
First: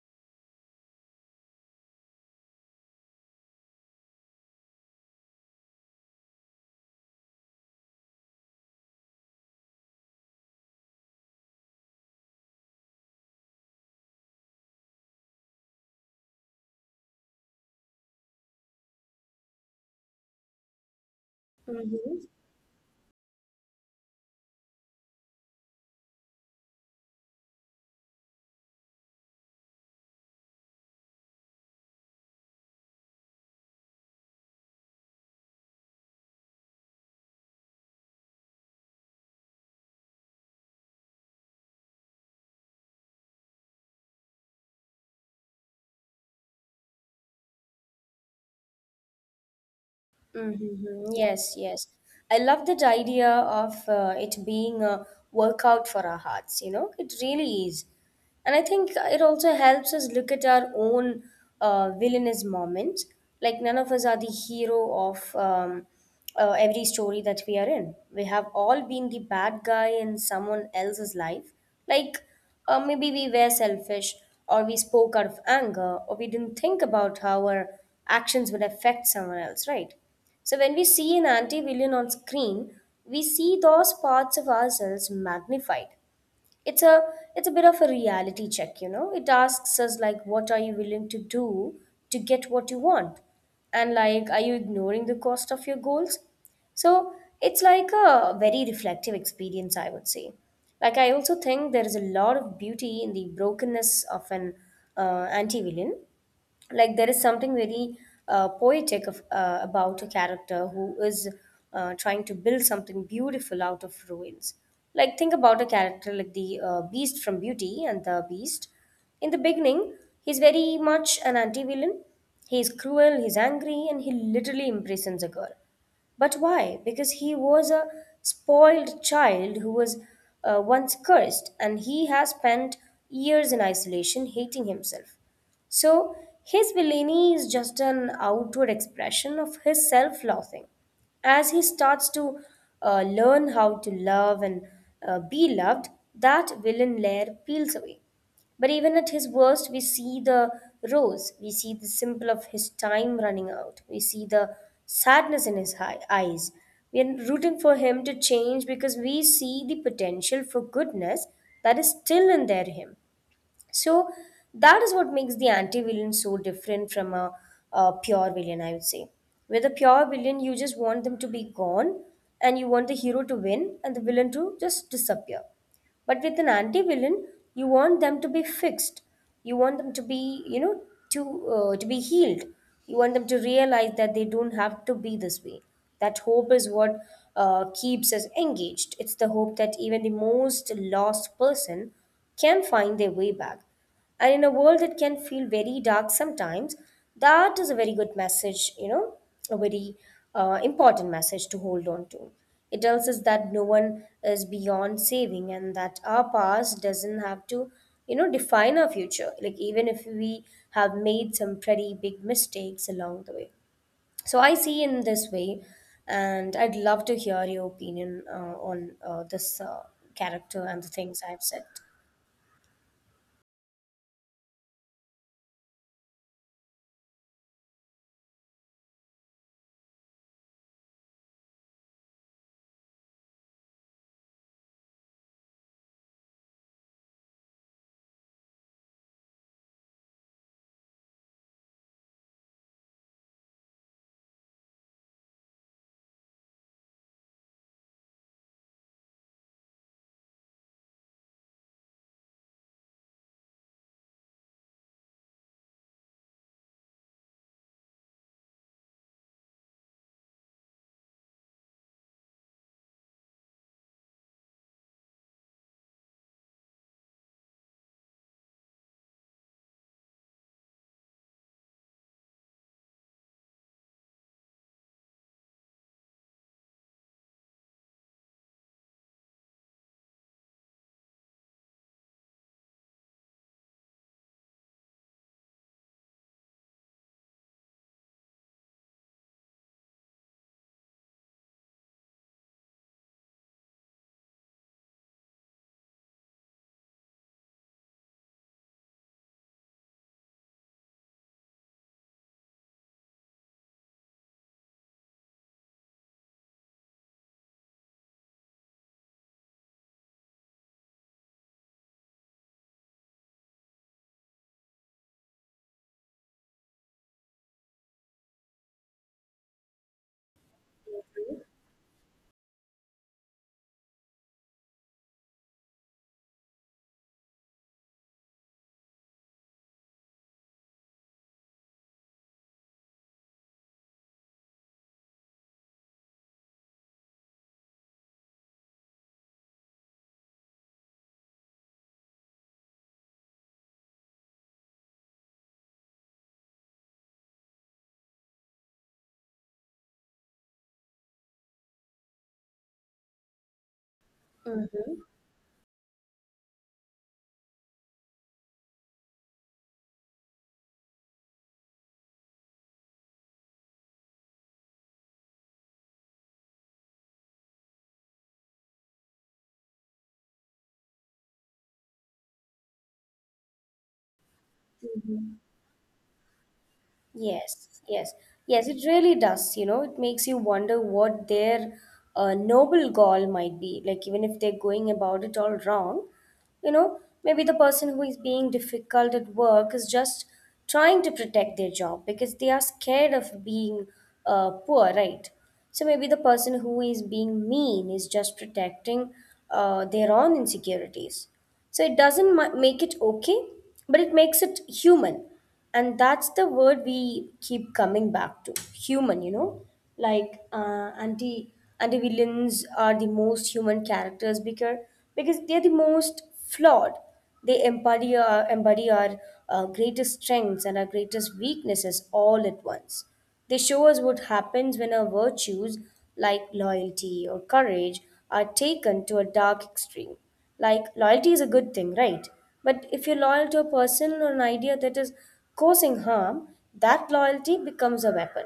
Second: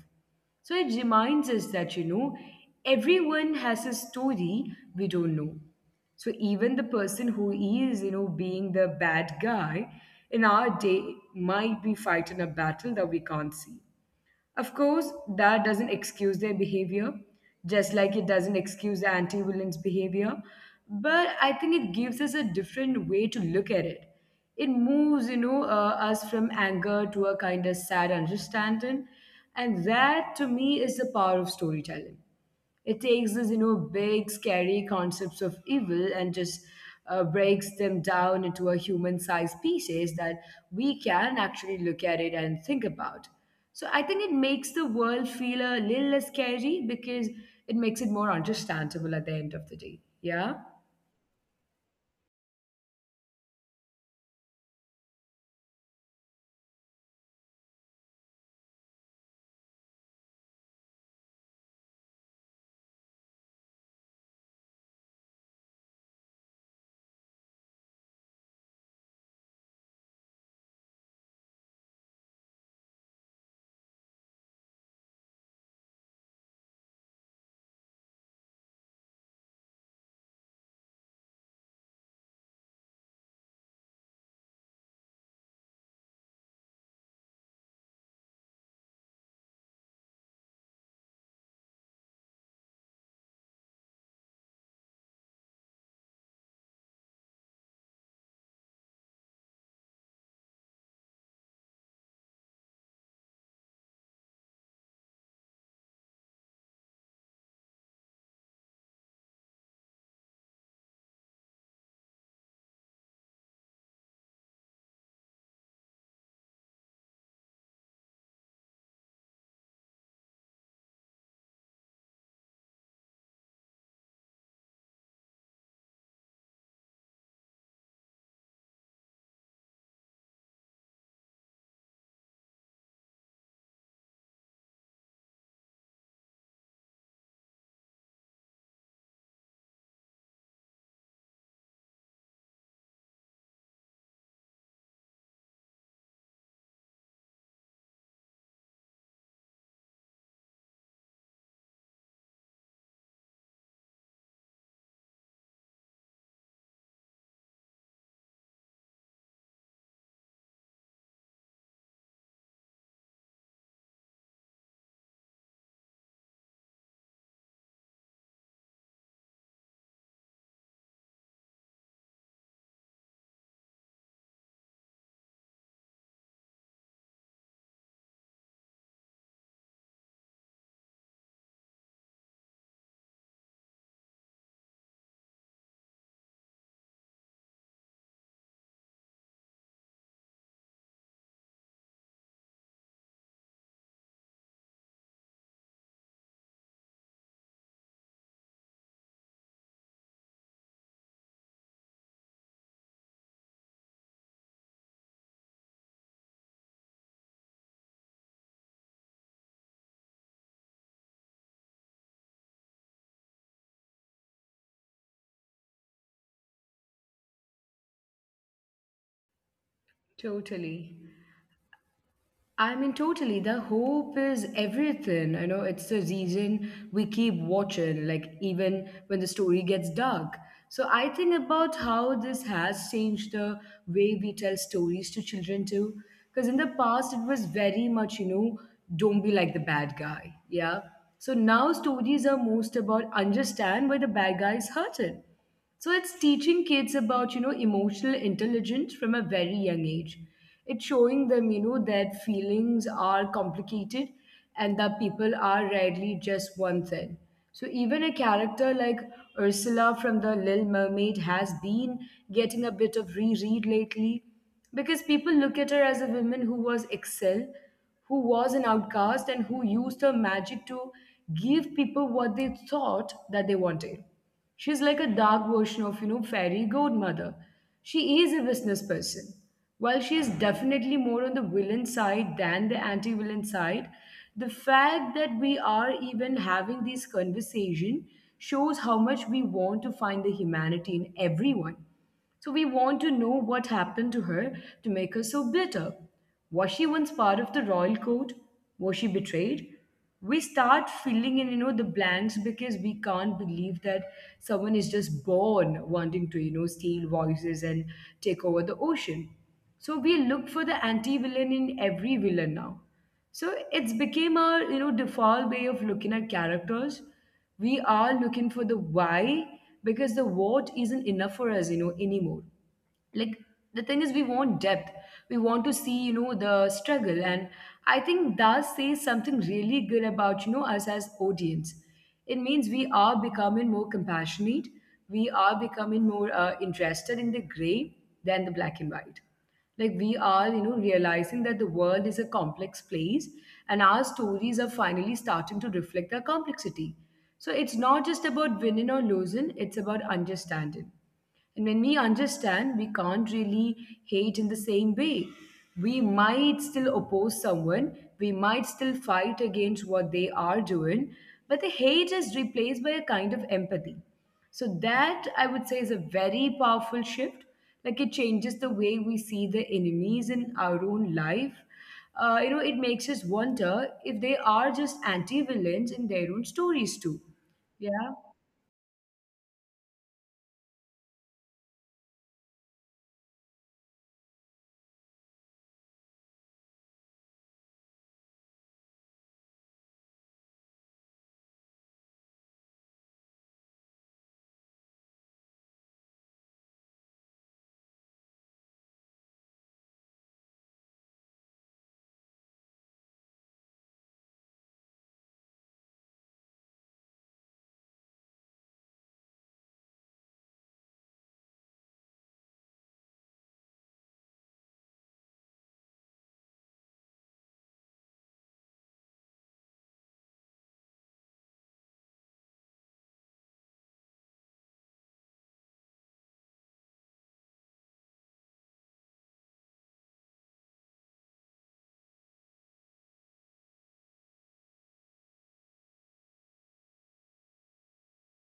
So it reminds us that, you know, everyone has a story we don't know. So even the person who is, you know, being the bad guy in our day might be fighting a battle that we can't see. Of course, that doesn't excuse their behavior, just like it doesn't excuse anti villains' behavior. But I think it gives
Mm-hmm.
us a different way to look at it. It moves, you know, us from anger to a kind of sad understanding. And that, to me, is the power of storytelling. It takes these, you know, big, scary concepts of evil and just breaks them down into a human-sized pieces that we can actually look at it and think about. So I think it makes the world feel a little less scary because it makes it more understandable at the end of the day. Yeah,
Mm-hmm. Yes, yes. I love that idea of it being a workout for our hearts, you know, it really is. And I think it also helps us look at our own villainous moments. Like, none of us are the hero of every story that we are in. We have all been the bad guy in someone else's life. Like, or maybe we were selfish, or we spoke out of anger, or we didn't think about how our actions would affect someone else, right? So when we see an anti villain on screen, we see those parts of ourselves magnified. It's a it's a bit of a reality check. It asks us, like, what are you willing to do to get what you want? And like, are you ignoring the cost of your goals? So it's like a very reflective experience, I would say. Like, I also think there is a lot of beauty in the brokenness of an anti-villain. Like there is something very poetic of, about a character who is trying to build something beautiful out of ruins. Like think about a character like the beast from Beauty and the Beast. In the beginning, he's very much an anti-villain. He's cruel, he's angry, and he literally imprisons a girl. But why? Because he was a spoiled child who was once cursed, and he has spent years in isolation, hating himself. So his villainy is just an outward expression of his self loathing. As he starts to learn how to love and be loved, that villain layer peels away. But even at his worst, we see the rose, we see the symbol of his time running out, we see the sadness in his eyes. We are rooting for him to change because we see the potential for goodness that is still in there him. So that is what makes the anti-villain so different from a pure villain, I would say. With a pure villain, you just want them to be gone, and you want the hero to win and the villain to just disappear. But with an anti-villain, you want them to be fixed. You want them to be, to be healed. You want them to realize that they don't have to be this way. That hope is what keeps us engaged. It's the hope that even the most lost person can find their way back. And in a world that can feel very dark sometimes, that is a very good message, you know, a very important message to hold on to. It tells us that no one is beyond saving, and that our past doesn't have to, you know, define our future. Like, even if we have made some pretty big mistakes along the way. So, I see in this way, and I'd love to hear your opinion on this character and the
totally.
things I've said.
I mean, totally. The hope is everything. I know it's the reason we keep watching, like, even when the story gets dark. So, I think about how this has changed the way we tell stories to children, too. Because in the past, it was very much, you know, don't be like the bad guy. Yeah. So now stories are most about understand why the bad guy is hurting, so it's teaching kids about, you know, emotional intelligence from a very young age. It's showing them, you know, that feelings are complicated and that people are rarely just one thing. So even a character like Ursula from The Little Mermaid has been getting a bit of reread lately because people look at her as a woman who was excel, who was an outcast and who used her magic to give people what they thought that they wanted. She's like a dark version of, you know, fairy godmother. She is a business person. While she is definitely more on the villain side than the anti-villain side, the fact that we are even having this conversation shows how much we want to find the humanity in everyone. So we want to know what happened to her to make her so bitter. Was she once part of the royal court? Was she betrayed? We start filling in, you know, the blanks because we can't believe that someone is just born wanting to, you know, steal voices and take over the ocean. So we look for the anti-villain in every villain now. So it's became a, you know, default way of looking at characters. We are looking for the why because the what isn't enough for us, you know, anymore. Like, the thing is, we want depth. We want to see, you know, the struggle. And I think that says something really good about, you know, us as audience. It means we are becoming more compassionate. We are becoming more interested in the gray than the black and white. Like we are, you know, realizing that the world is a complex place and our stories are finally starting to reflect that complexity. So it's not just about winning or losing, it's about understanding. And when we understand, we can't really hate in the same
Mm-hmm.
way. We might still oppose someone, we might still fight against what they are doing, but the hate is replaced by a kind of empathy. So, that I would say is a very powerful shift. Like it changes the way we see the enemies in our own life. You know, it makes us wonder if they are just anti
Mm-hmm.
villains in their own stories, too.
Yes,
Yeah.
yes, yes, it really does. You know, it makes you wonder what their noble goal might be. Like, even if they're going about it all wrong, you know, maybe the person who is being difficult at work is just trying to protect their job because they are scared of being poor, right? So maybe the person who is being mean is just protecting their own insecurities. So it doesn't make it okay, but it makes it human. And that's the word we keep coming back to: human, you know. Like, anti villains are the most human characters because they're the most flawed. They embody our greatest strengths and our greatest weaknesses all at once. They show us what happens when our virtues, like loyalty or courage, are taken to a dark extreme. Like, loyalty is a good thing, right? But if you're loyal to a person or an idea that is causing harm, that loyalty becomes a weapon.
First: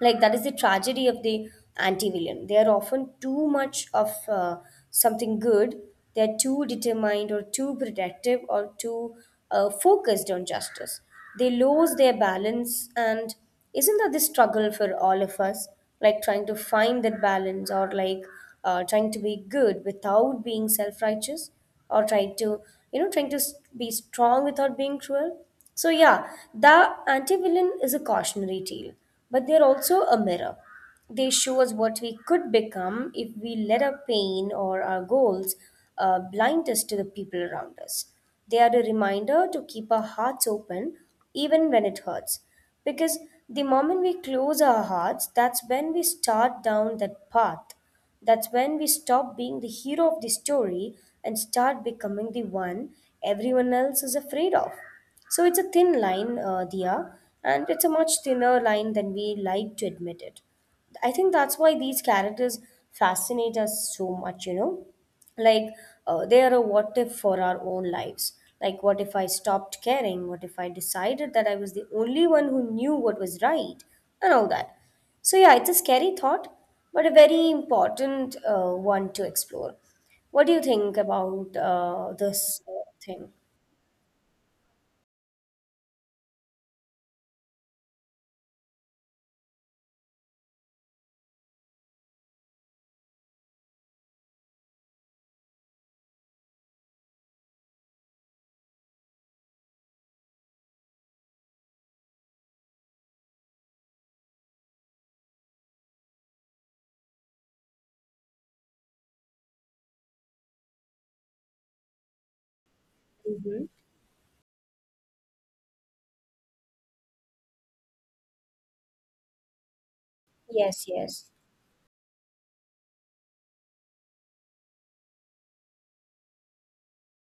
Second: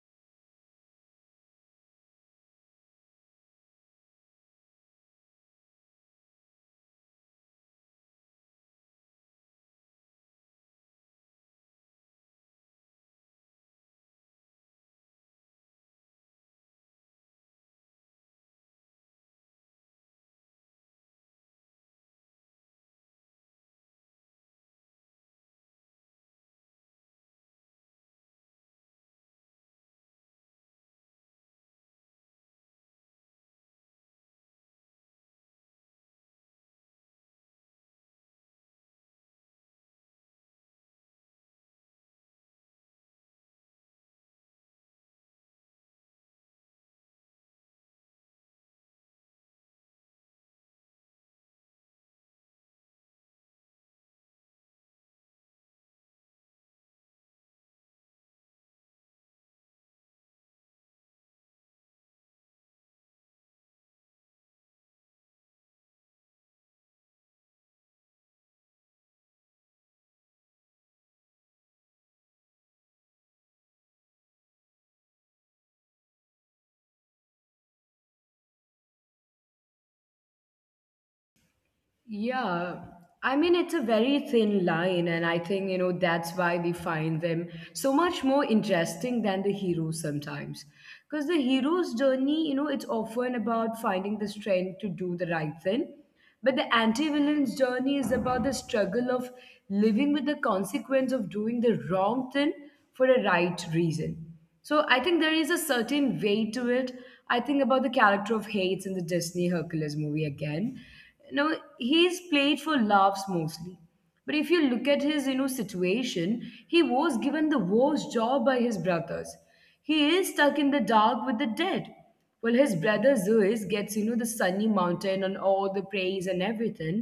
Like, that is the tragedy of the anti-villain. They are often too much of something good. They're too determined or too protective or too focused on justice. They lose their balance, and isn't that the struggle for all of us? Like, trying to find that balance, or like, trying to be good without being self-righteous, or trying to, trying to be strong without being cruel. So yeah, the anti-villain is a cautionary tale, but they're also a mirror. They show us what we could become if we let our pain or our goals blind us to the people around us. They are a reminder to keep our hearts open even when it hurts. Because the moment we close our hearts, that's when we start down that path. That's when we stop being the hero of the story and start becoming the one everyone else is afraid of. So it's a thin line, Dia, and it's a much thinner line than we like to admit it. I think that's why these characters fascinate us so much, you know? Like, they are a what if for our own lives. Like, what if I stopped caring? What if I decided that I was the only one who knew what was right? And all that. So, yeah, it's a scary thought, but a very important one to explore. What do you think about this
Yeah.
thing?
I mean, it's a very thin line, and I think, you know, that's why we find them so much more interesting than the heroes sometimes. Because the hero's journey, you know, it's often about finding the strength to do the right thing. But the anti villain's journey is about the struggle of living with the consequence of doing the wrong thing for a right reason. So I think there is a certain way to it. I think about the character of Hades in the Disney Hercules movie again. You know, he's played for laughs
hmm
mostly, but if you look at his, you know, situation, he was given the worst job by his brothers. He is stuck
Yes,
in the
yes,
dark with the dead. Well, his brother Zeus gets, you know, the sunny mountain and all the praise and everything.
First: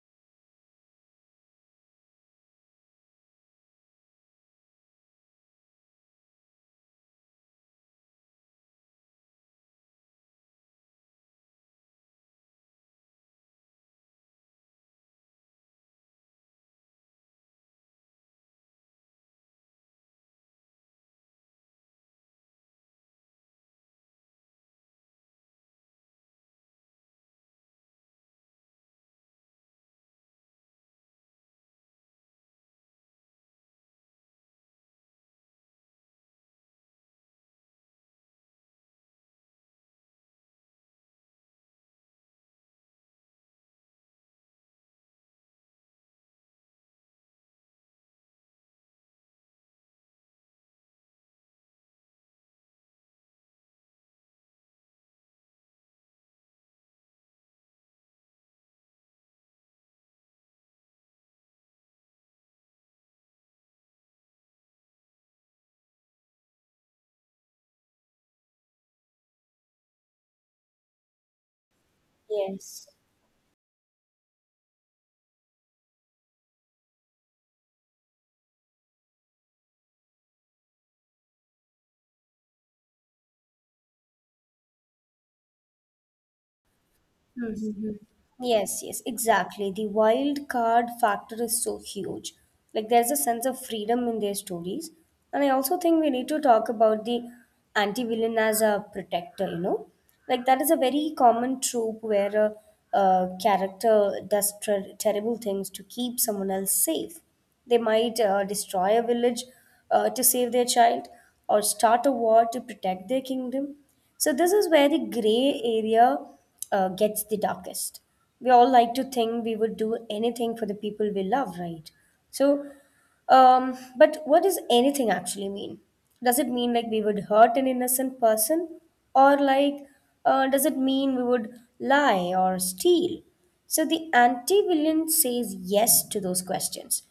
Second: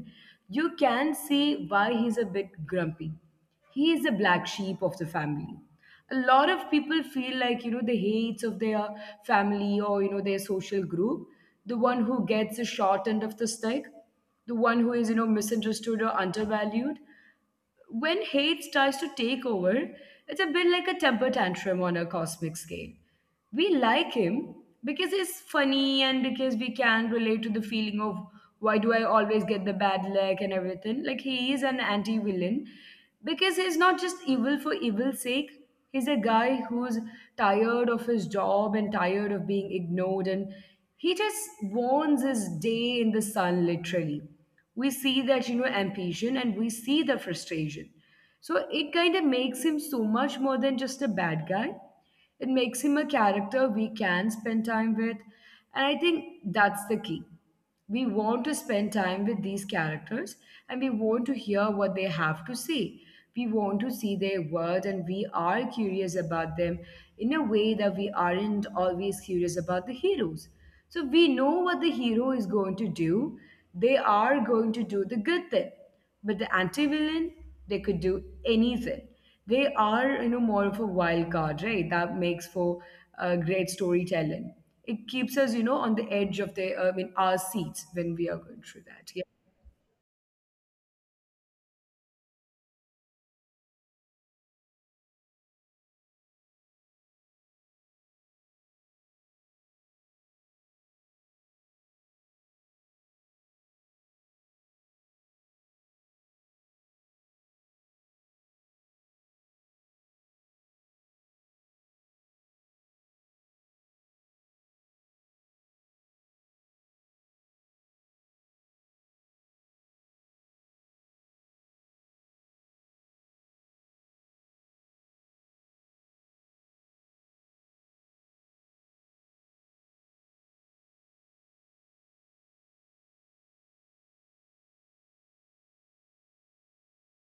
You can see why he's a bit grumpy. He is the black sheep of the family. A lot of people feel like, you know, the hates of their family or, you know, their social group, the one who gets the short end of the stick, the one who is, you know, misunderstood or undervalued. When hate starts to take over, it's a bit like a temper tantrum on a cosmic scale. We like him because he's funny and because we can relate to the feeling of why do I always get the bad luck and everything. Like he is an anti villain because he's not just evil for evil's sake. He's a guy who's tired of his job and tired of being ignored, and he just wants his day in the sun, literally. We see that, you know, ambition and we see the frustration, so it kind of makes him so much more than just a bad guy. It makes him a character we can spend time with. And I think that's the key. We want to spend time with these characters and we want to hear what they have to say. We want to see their world and we are curious about them in a way that we aren't always curious about the heroes. So we know what the hero is going to
yes.
do. They are going to do the good thing. But the anti-villain, they could do anything. They are, you know, more of a wild card, right? That makes for great storytelling. It keeps us, on the edge of the, our seats
hmm
when we are going through
Yes,
that.
yes,
Yeah.
exactly. The wild card factor is so huge. Like, there's a sense of freedom in their stories. And I also think we need to talk about the anti-villain as a protector, you know? Like, that is a very common trope where a character does terrible things to keep someone else safe. They might destroy a village to save their child, or start a war to protect their kingdom. So, this is where the gray area gets the darkest. We all like to think we would do anything for the people we love, right? So, but what does anything actually mean? Does it mean like we would hurt an innocent person? Or, like, does it mean we would lie or steal? So the anti villain says yes to those questions.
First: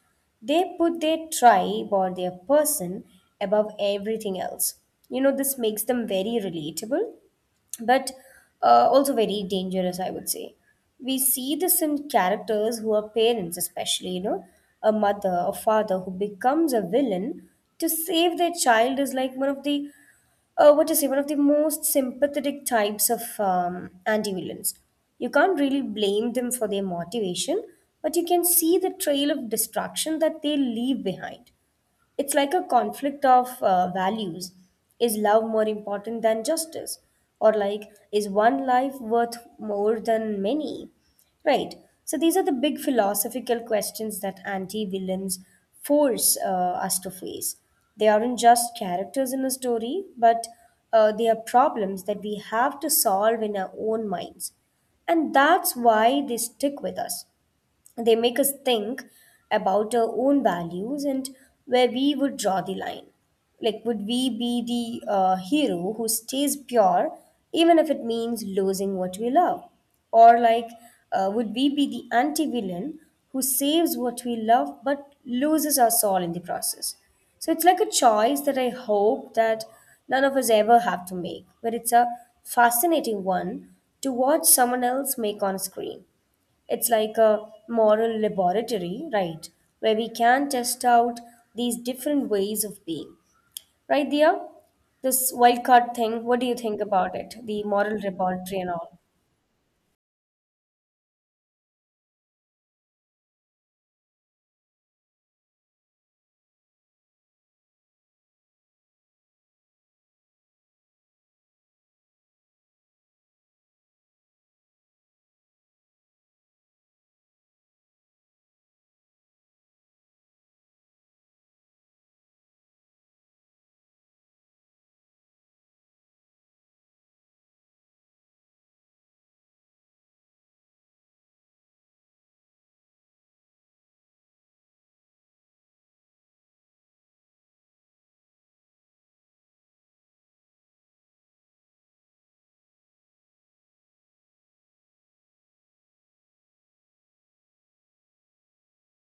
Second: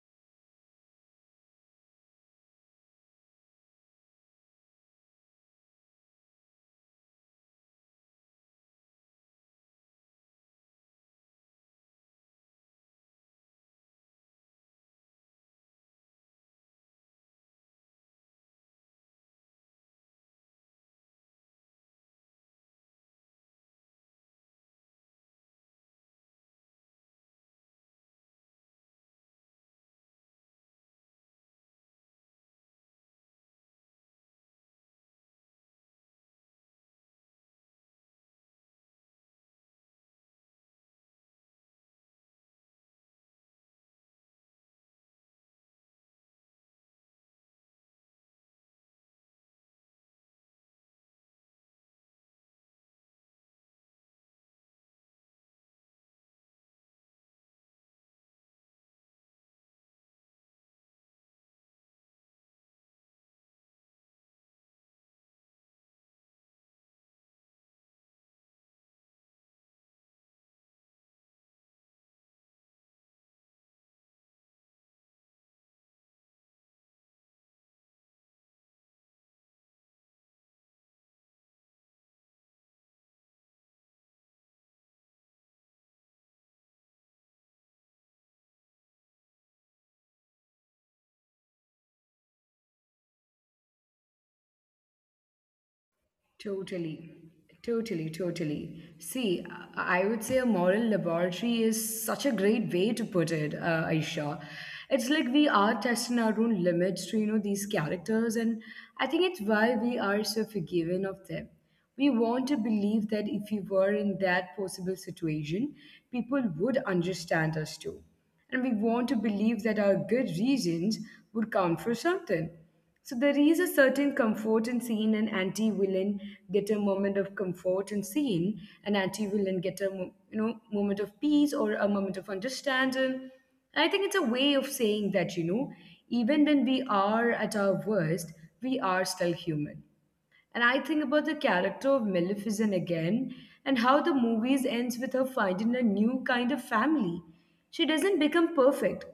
They put their tribe or their person above everything else. You know, this makes them very relatable, but also very dangerous, I would say. We see this in characters who are parents, especially, you know, a mother or father who becomes a villain to save their child is like one of the, what to say, one of the most sympathetic types of anti villains. You can't really blame them for their motivation, but you can see the trail of destruction that they leave behind. It's like a conflict of values. Is love more important than justice? Or, like, is one life worth more than many? Right. So, these are the big philosophical questions that anti villains force us to face. They aren't just characters in a story, but they are problems that we have to solve in our own minds. And that's why they stick with us. They make us think about our own values and where we would draw the line. Like, would we be the hero who stays pure even if it means losing what we love? Or, like, would we be the anti villain who saves what we love but loses our soul in the process? So it's like a choice that I hope that none of us ever have to make, but it's a fascinating one to watch someone else make on screen. It's like a moral laboratory, right? Where we can test out these different ways of being. Right, Dia? This wild card thing, what do you think about
Totally,
it? The moral
totally,
laboratory and
totally.
all.
See, I would say a moral laboratory is such a great way to put it, Aisha. It's like we are testing our own limits to, you know, these characters, and I think it's why we are so forgiving of them. We want to believe that if we were in that possible situation, people would understand us too. And we want to believe that our good reasons would count for something. So there is a certain comfort in seeing an anti-villain get a moment of comfort in seeing an anti-villain get a mo- you know moment of peace or a moment of understanding. And I think it's a way of saying that you know even when we are at our worst, we are still human. And I think about the character of Maleficent again and how the movies ends with her finding a new kind of family. She doesn't become perfect,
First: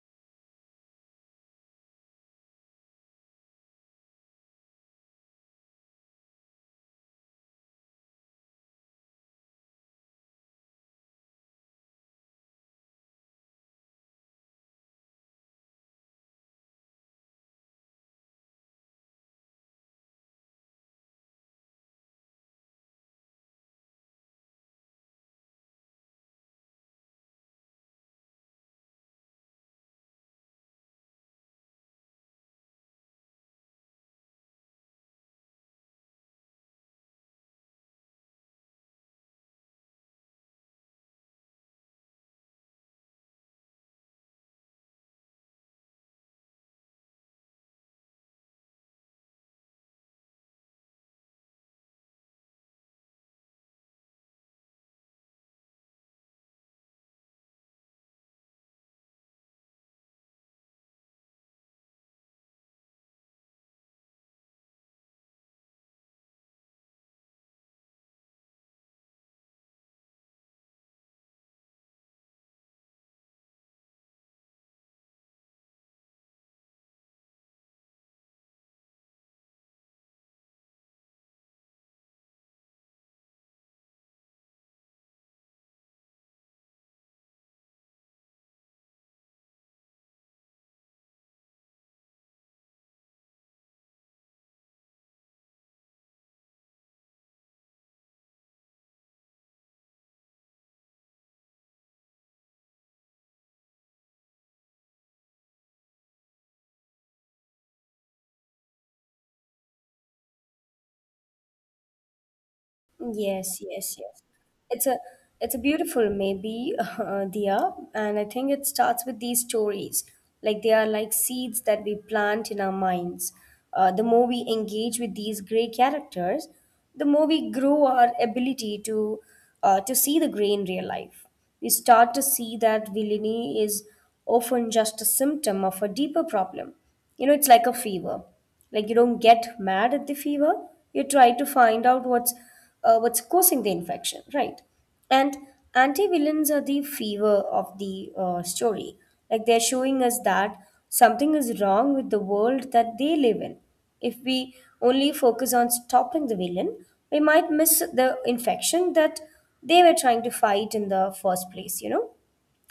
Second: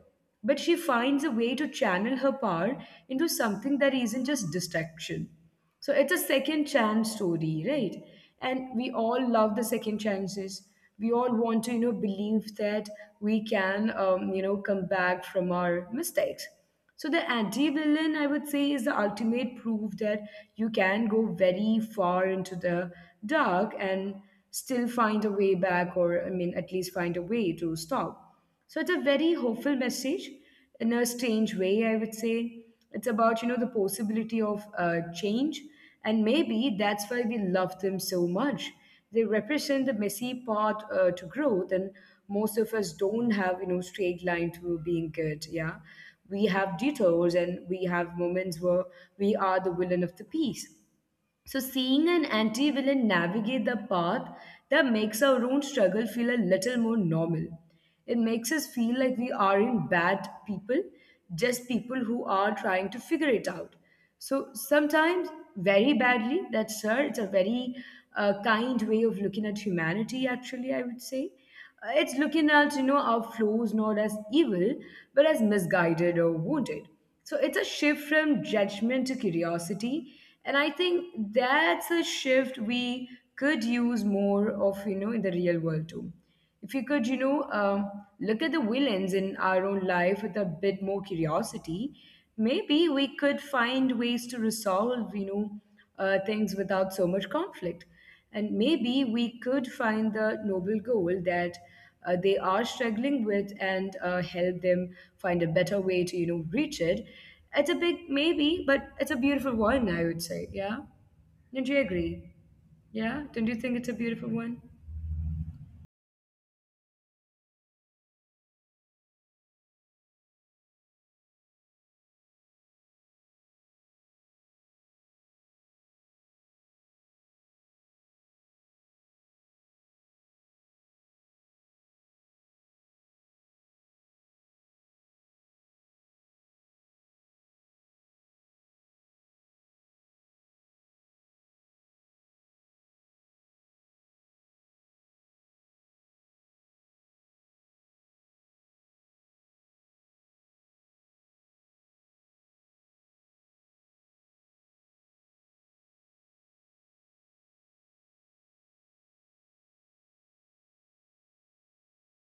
but she finds a way to channel her power into something that isn't just destruction. So it's a second chance story, right? And we all love the second chances. We all want to, you know, believe that we can, you know, come back from our mistakes. So the anti-villain, I would say, is the ultimate proof that you can go very far into the dark and still find a way back, or at least find a way to stop. So it's a very hopeful message in a strange way, I would say. It's about you know the possibility of change and maybe that's why we love them so much. They represent the messy path to growth, and most of us don't have, you know, straight line to being good. Yeah, we have detours, and we have moments where we are the villain of the piece. So, seeing an anti villain navigate the path that makes our own struggle feel a little more normal. It makes us feel like we aren't bad people, just people who are trying to figure it out. So, sometimes very badly, that's her. It's a very kind way of looking at humanity, actually, I would say. It's looking at, you know, our flaws not as evil, but as misguided or wounded. So it's a shift from judgment to curiosity. And I think that's a shift we could use more of, you know, in the real world too. If we could, look at the villains in our own life with a bit more curiosity, maybe we could find ways to resolve, things without so much conflict. And maybe we could find the noble goal that they are struggling with and help them find a better way to, you know, reach it. It's a big maybe, but it's a beautiful one, I would say. Yeah. Don't you agree? Yeah.
Yes,
Don't you think
yes,
it's a
yes.
beautiful one?
It's a it's a beautiful maybe, Dia, and I think it starts with these stories. Like, they are like seeds that we plant in our minds. The more we engage with these gray characters, the more we grow our ability to see the gray in real life. We start to see that villainy is often just a symptom of a deeper problem. You know, it's like a fever. Like, you don't get mad at the fever, you try to find out what's causing the infection, right? And anti-villains are the fever of the story. Like, they're showing us that something is wrong with the world that they live in. If we only focus on stopping the villain, we might miss the infection that they were trying to fight in the first place, you know?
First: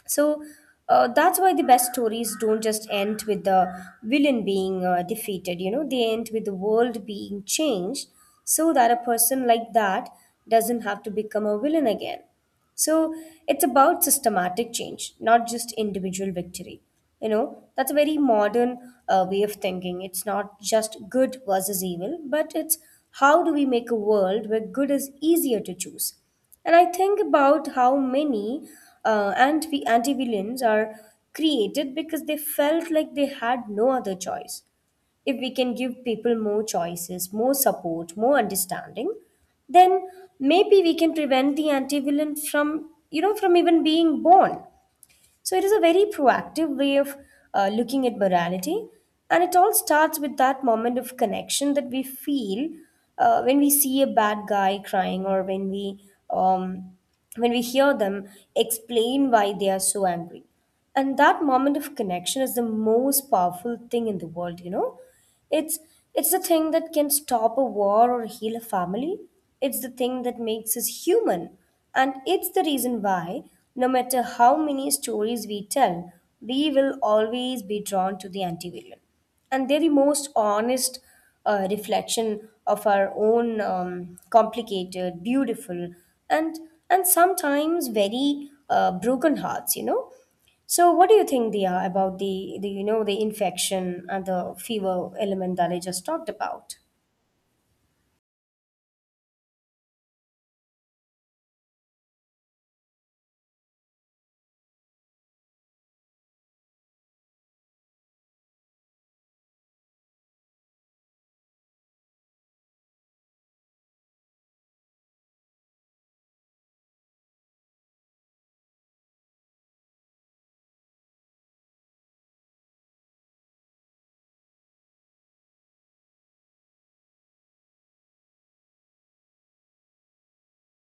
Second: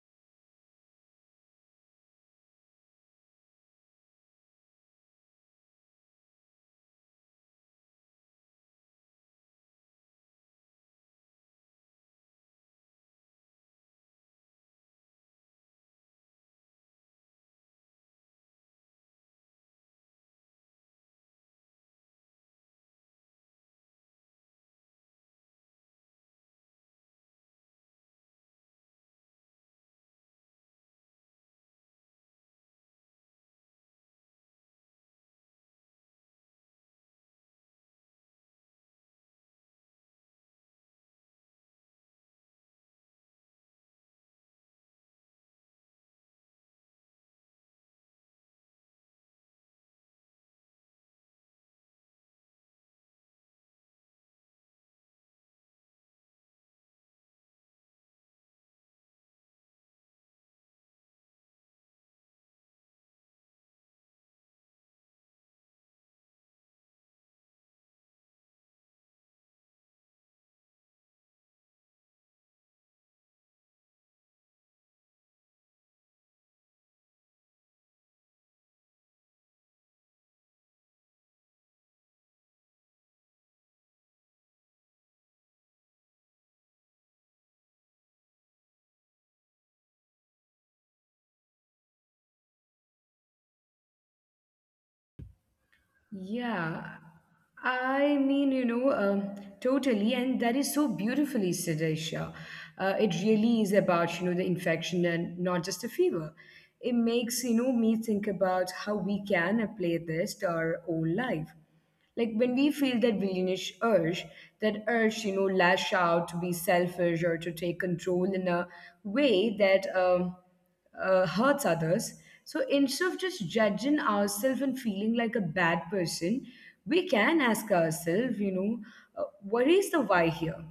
So that's why the best stories don't just end with the villain being defeated, you know, they end with the world being changed so that a person like that doesn't have to become a villain again. So it's about systematic change, not just individual victory. You know, that's a very modern way of thinking. It's not just good versus evil, but it's how do we make a world where good is easier to choose? And I think about how many anti villains are created because they felt like they had no other choice. If we can give people more choices, more support, more understanding, then maybe we can prevent the anti villain from, you know, from even being born. So it is a very proactive way of looking at morality. And it all starts with that moment of connection that we feel when we see a bad guy crying, or um, when we hear them explain why they are so angry. And that moment of connection is the most powerful thing in the world, you know. It's it's the thing that can stop a war or heal a family. It's the thing that makes us human, and it's the reason why, no matter how many stories we tell, we will always be drawn to the anti-villain. And they're the most honest reflection of our own complicated, beautiful, and sometimes very broken hearts. You know, so, what do you think, Dia, about the you know the infection and the fever element that I just talked about?
Yeah, I mean, you know, um, totally, and that is so beautifully said, Aisha. It really is about, you know, the infection and not just a fever. It makes, you know, me think about how we can apply this to our own life. Like when we feel that villainous urge, that urge, you know, lash out to be selfish or to take control in a way that hurts others. So instead of just judging ourselves and feeling like a bad person, we can ask ourselves, what is the why here?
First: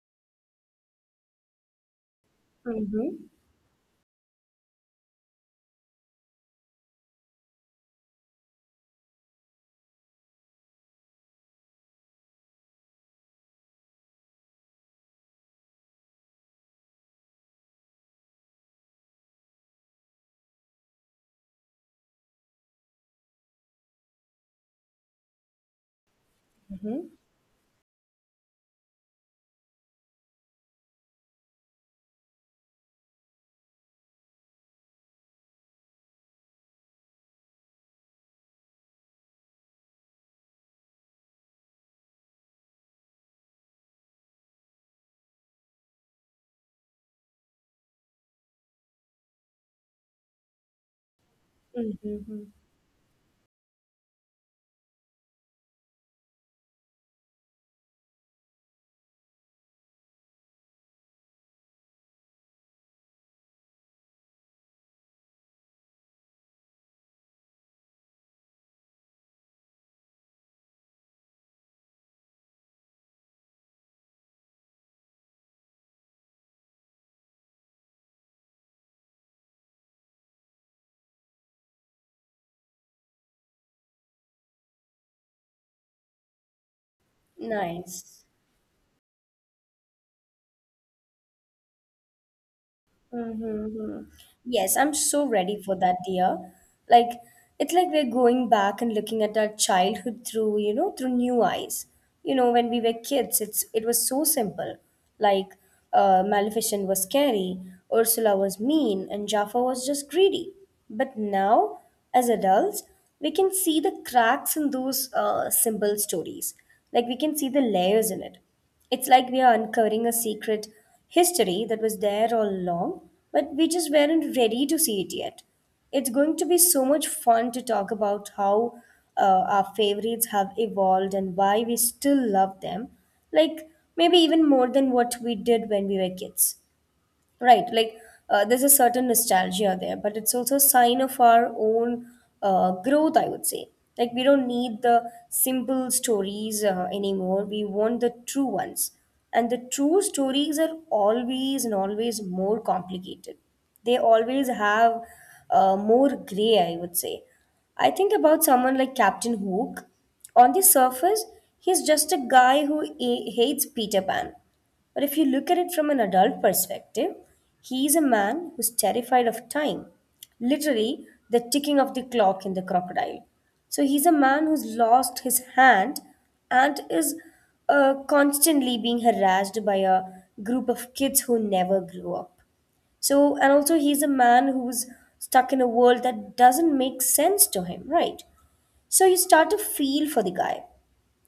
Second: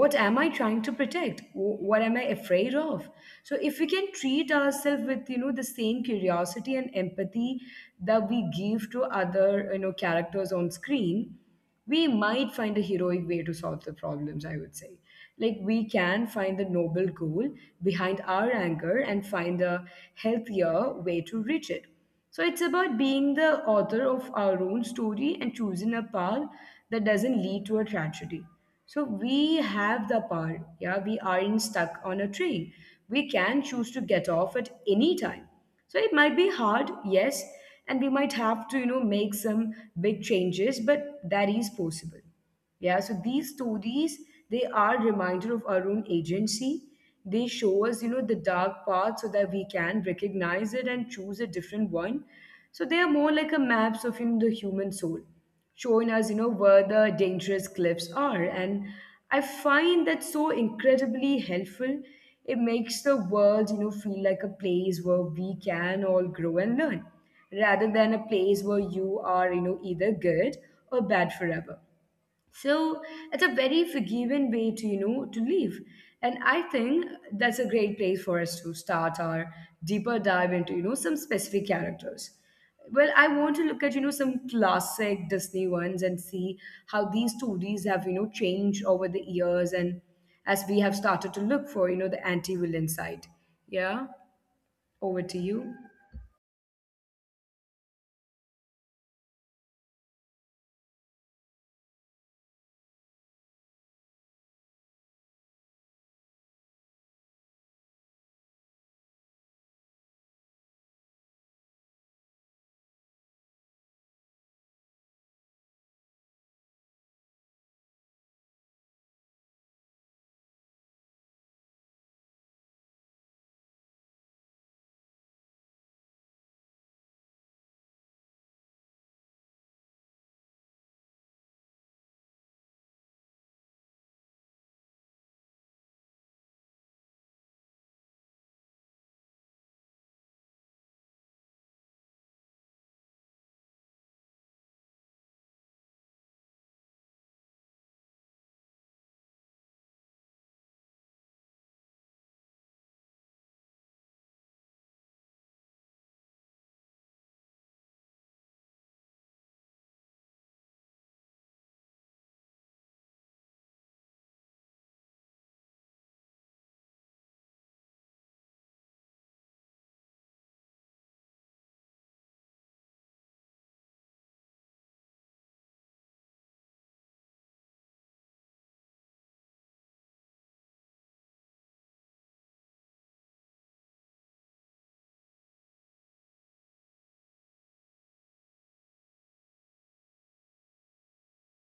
What am I trying to protect? What am I afraid of?
Mm-hmm.
So if we can treat ourselves with you know the same curiosity and empathy that we give to other you know characters on screen, we might find a heroic way to solve the problems I would say. Like we can find the noble goal behind our anger and find a healthier way to reach it. So it's about being the author of our own story and choosing a path that
Mm-hmm.
doesn't lead to a tragedy. So we have the power. Yeah, we aren't stuck on a tree. We can choose to get off at any time. So it might be hard, yes, and we might have to, you know, make some big changes, but that is possible. Yeah, so these stories, they are reminder of our own agency. They show us, you know, the dark path so that we can recognize it and choose a different one.
Mm-hmm.
So they are more like a maps of you know, the human soul, showing us, you know, where the dangerous cliffs are. And I find that so incredibly helpful. It makes the world, you know, feel like a place where we can all grow and learn, rather than a place where you are, you know, either good or bad forever. So it's a very forgiving way to, you know, to live. And I think that's a great place for us to start our deeper dive into, you know, some specific characters. Well, I want to look at, you know, some classic Disney ones and see how these stories have, you know,
Nice.
changed over the years and as we have started to look for, you know, the anti-villain side. Yeah.
Mm-hmm. Yes,
Over
I'm
to
so
you.
ready for that, dear. Like, it's like we're going back and looking at our childhood through, you know, through new eyes. You know, when we were kids, it was so simple. Like, Maleficent was scary, Ursula was mean, and Jaffa was just greedy. But now, as adults, we can see the cracks in those simple stories. Like, we can see the layers in it. It's like we are uncovering a secret history that was there all along, but we just weren't ready to see it yet. It's going to be so much fun to talk about how our favorites have evolved and why we still love them, like maybe even more than what we did when we were kids. Right, like there's a certain nostalgia there, but it's also a sign of our own growth, I would say. Like, we don't need the simple stories anymore, we want the true ones. And the true stories are always and always more complicated. They always have more gray, I would say. I think about someone like Captain Hook. On the surface, he's just a guy who hates Peter Pan. But if you look at it from an adult perspective, he is a man who's terrified of time, literally, the ticking of the clock in the crocodile. So he's a man who's lost his hand and is constantly being harassed by a group of kids who never grew up. So, and also he's a man who's stuck in a world that doesn't make sense to him, right? So you start to feel for the guy.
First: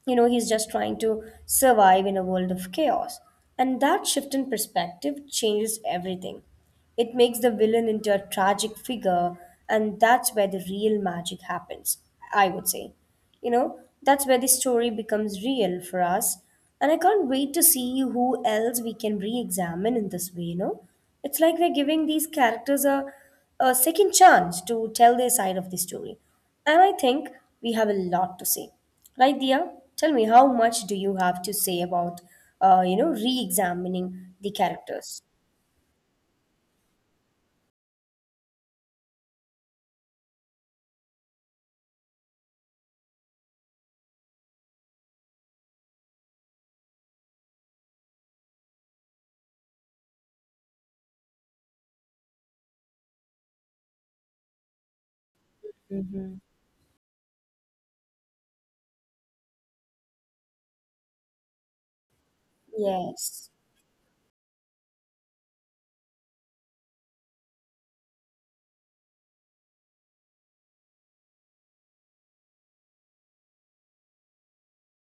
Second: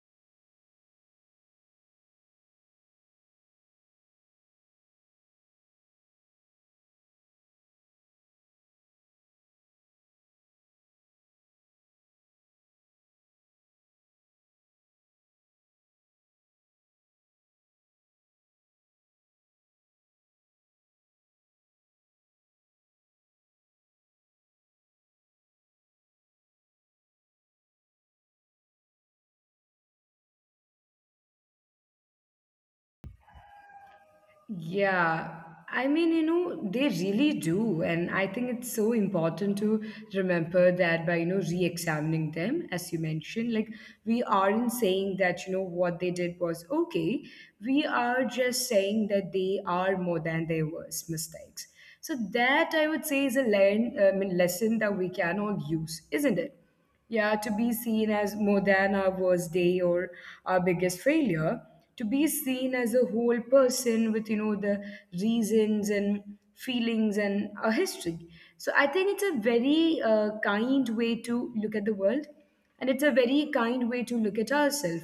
You know, he's just trying to survive in a world of chaos, and that shift in perspective changes everything. It makes the villain into a tragic figure, and that's where the real magic happens, I would say. You know, that's where the story becomes real for us. And I can't wait to see who else we can re examine in this way, you know. It's like we're giving these characters a second chance to tell their side of the story. And I think we have a lot to say. Right, Dia? Tell me, how much do you have to say about, you know, re examining the characters?
Yeah, I mean, you know, they really do. And I think it's so important to remember that by, you know, re examining them, as you mentioned. Like, we aren't saying that, you know, what they did was okay. We are just saying that they are more than their worst mistakes. So, that I would say is a lesson that we can all use, isn't it? Yeah, to be seen as more than our worst day or our biggest failure, to be seen as a whole
Yes,
person with, you know, the reasons and feelings and a history. So I think it's a very kind way to look at the world and it's a very kind way to look at ourselves.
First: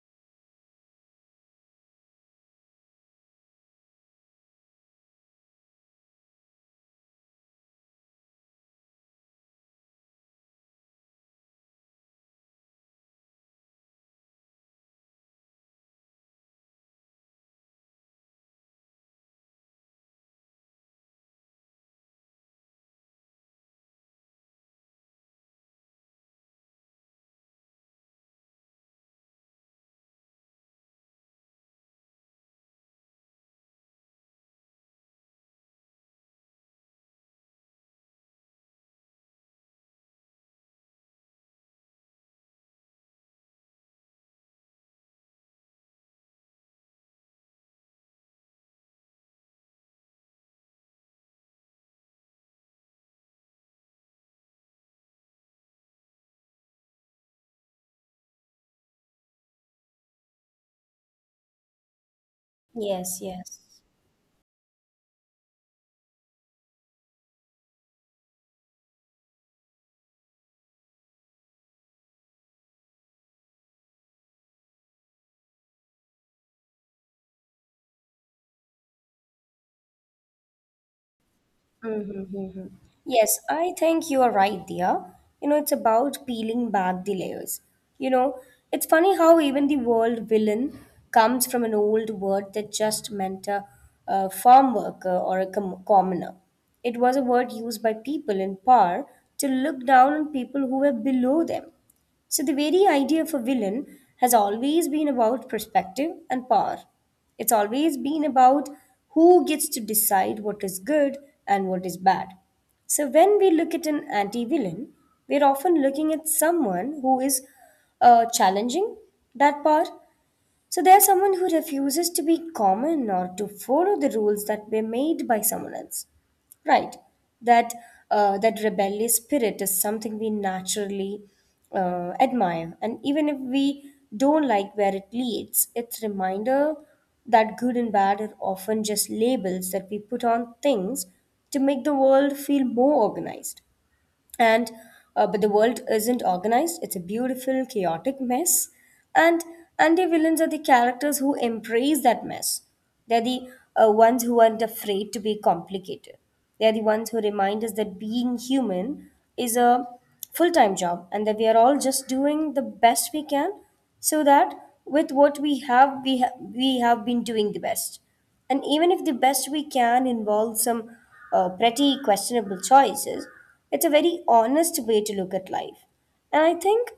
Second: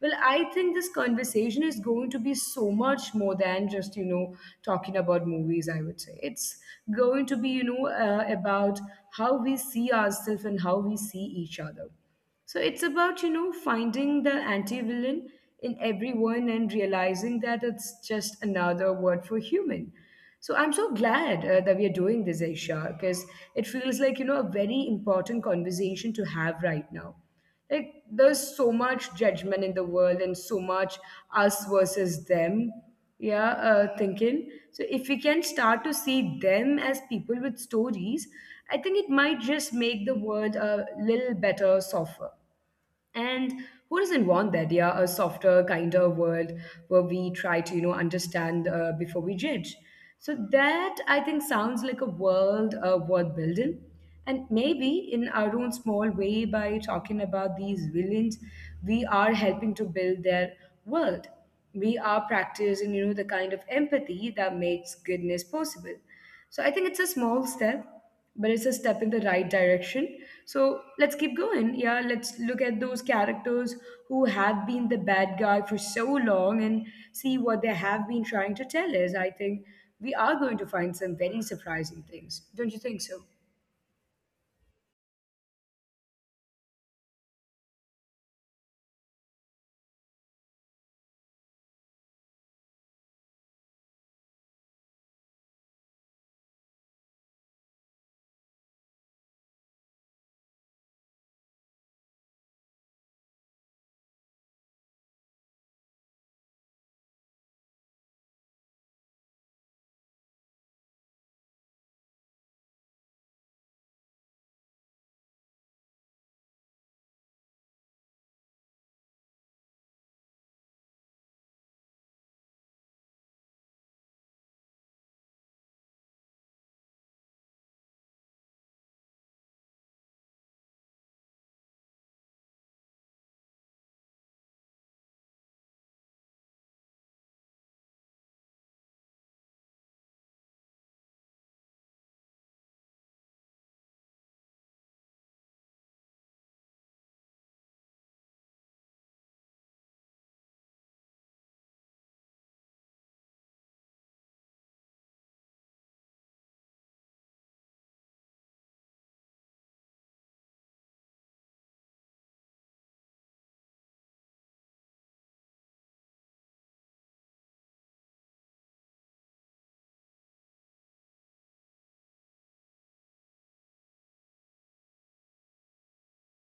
Well, I think this conversation is going to be so much more than just, you know, talking about movies, I would say. It's going to be, about how we see ourselves and how we see each other. So it's about, you know, finding the anti villain in everyone and realizing that it's just another word for human. So I'm so glad that we are doing this, Aisha, because it feels like, you know, a very important conversation to have right now. Like, there's so much judgment in the world and so much us versus them, yeah, thinking. So, if we can start to see them as people with stories, I think it might just make the world a little better, softer. And who doesn't want that? Yeah, a softer, kinder world where we try to, you know, understand before we judge. So that I think sounds like a world worth building. And maybe in our own small way, by talking about these villains, we are helping to build their world. We are practicing, you know,
yes,
the kind of
yes.
empathy that makes goodness possible. So I think it's a small step, but it's a step in the right direction. So let's keep going. Yeah, let's look at those characters who have been the bad guy for so long and see what they have been trying to tell us. I think we are going to find some very surprising
Mm-hmm.
things. Don't you
Yes,
think so?
I think you are right there. You know, it's about peeling back the layers. You know, it's funny how even the word villain comes from an old word that just meant a farm worker or a commoner. It was a word used by people in power to look down on people who were below them. So, the very idea of a villain has always been about perspective and power. It's always been about who gets to decide what is good and what is bad. So, when we look at an anti villain, we're often looking at someone who is challenging that power, so there's someone who refuses to be common or to follow the rules that were made by someone else. Right. That that rebellious spirit is something we naturally admire, and even if we don't like where it leads, it's reminder that good and bad are often just labels that we put on things to make the world feel more organized, and but the world isn't organized, it's a beautiful chaotic mess, and anti-villains are the characters who embrace that mess. They're the ones who aren't afraid to be complicated. They're the ones who remind us that being human is a full-time job and that we are all just doing the best we can, so that with what we have, we have been doing the best. And even if the best we can involves some pretty questionable choices, it's a very honest way to look at life. And I think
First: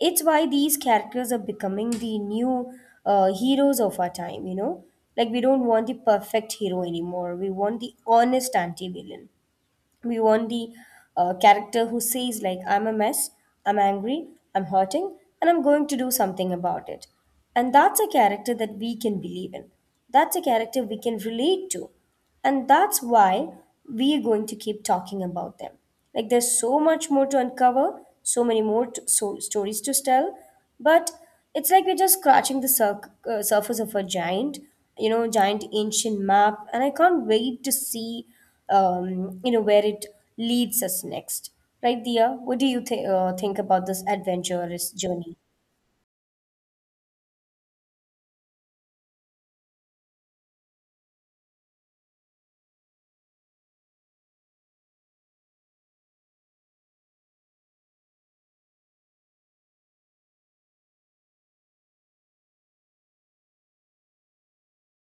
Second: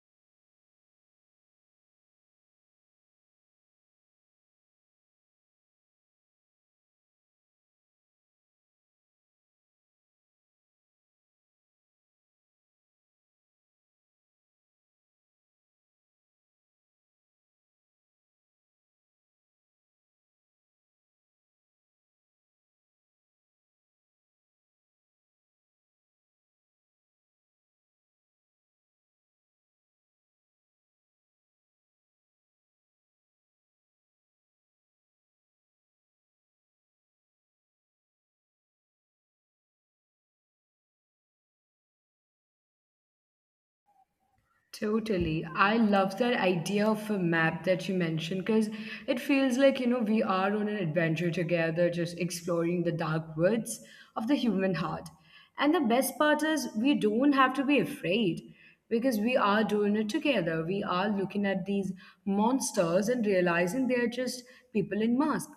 it's why these characters are becoming the new heroes of our time, you know? Like, we don't want the perfect hero anymore. We want the honest anti villain. We want the character who says, like, I'm a mess, I'm angry, I'm hurting, and I'm going to do something about it. And that's a character that we can believe in, that's a character we can relate to, and that's why we are going to keep talking about them. Like, there's so much more to uncover, so many more so stories to tell. But it's like we're just scratching the surface of a giant, you know, giant ancient map, and I can't wait to see you know where it leads us next. Right, Dia? What do you think about this adventurous journey?
Totally. I love that idea of a map that you mentioned because it feels like, you know, we are on an adventure together, just exploring the dark woods of the human heart. And the best part is, we don't have to be afraid because we are doing it together. We are looking at these monsters and realizing they're just people in masks.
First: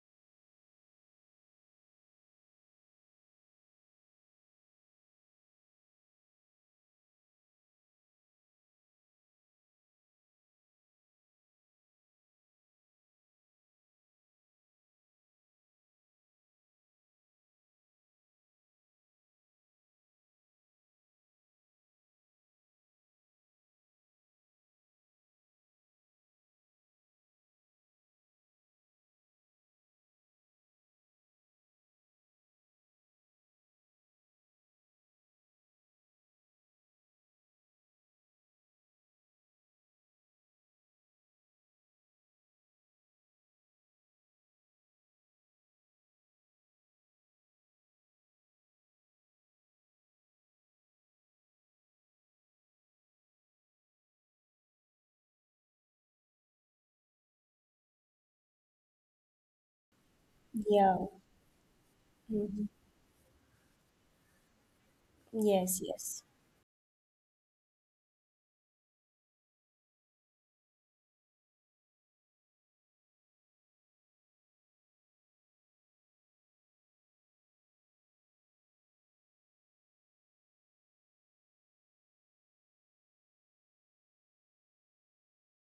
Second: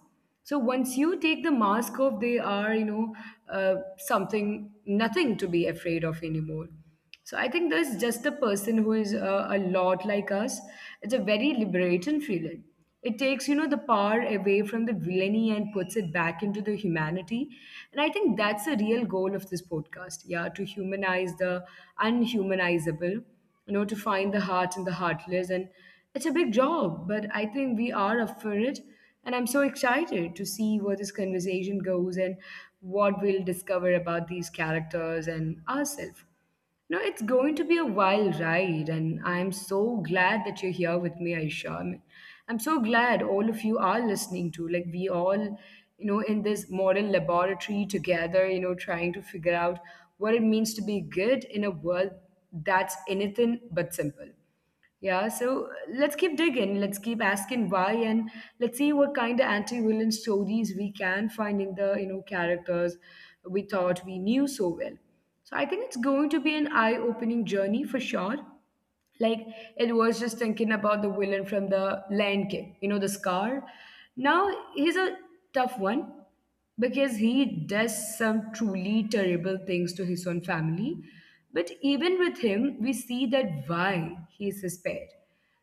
So once you take the mask off, they are, nothing to be afraid of anymore. So I think there's just a person who is a lot like us. It's a very liberating feeling. It takes, you know, the power away from the villainy and puts it back into the humanity. And I think that's the real goal of this podcast. Yeah, to humanize the unhumanizable, you know, to find the heart in the heartless. And it's a big job, but I think we are up for it. And I'm so excited to see where this conversation goes and what we'll discover about these characters and ourselves. No, it's going to be a wild ride, and I'm so glad that you're here with me, Aisha. I mean, I'm so glad all of you are listening to. Like, we all, you know, in this modern laboratory together, you know, trying to figure out what it means to be good in a world that's anything but simple. Yeah, so let's keep digging. Let's keep asking why, and let's see what kind of anti-villain stories we
Yeah.
can find in the
Mhm.
characters we thought we knew so well. So I think
Yes,
it's
yes.
going to be an eye-opening journey for sure. Like, it was just thinking about the villain from the Lion King, you know, the Scar. Now he's a tough one because he does some truly terrible things to his own family. But even with him, we see that why he is his pet,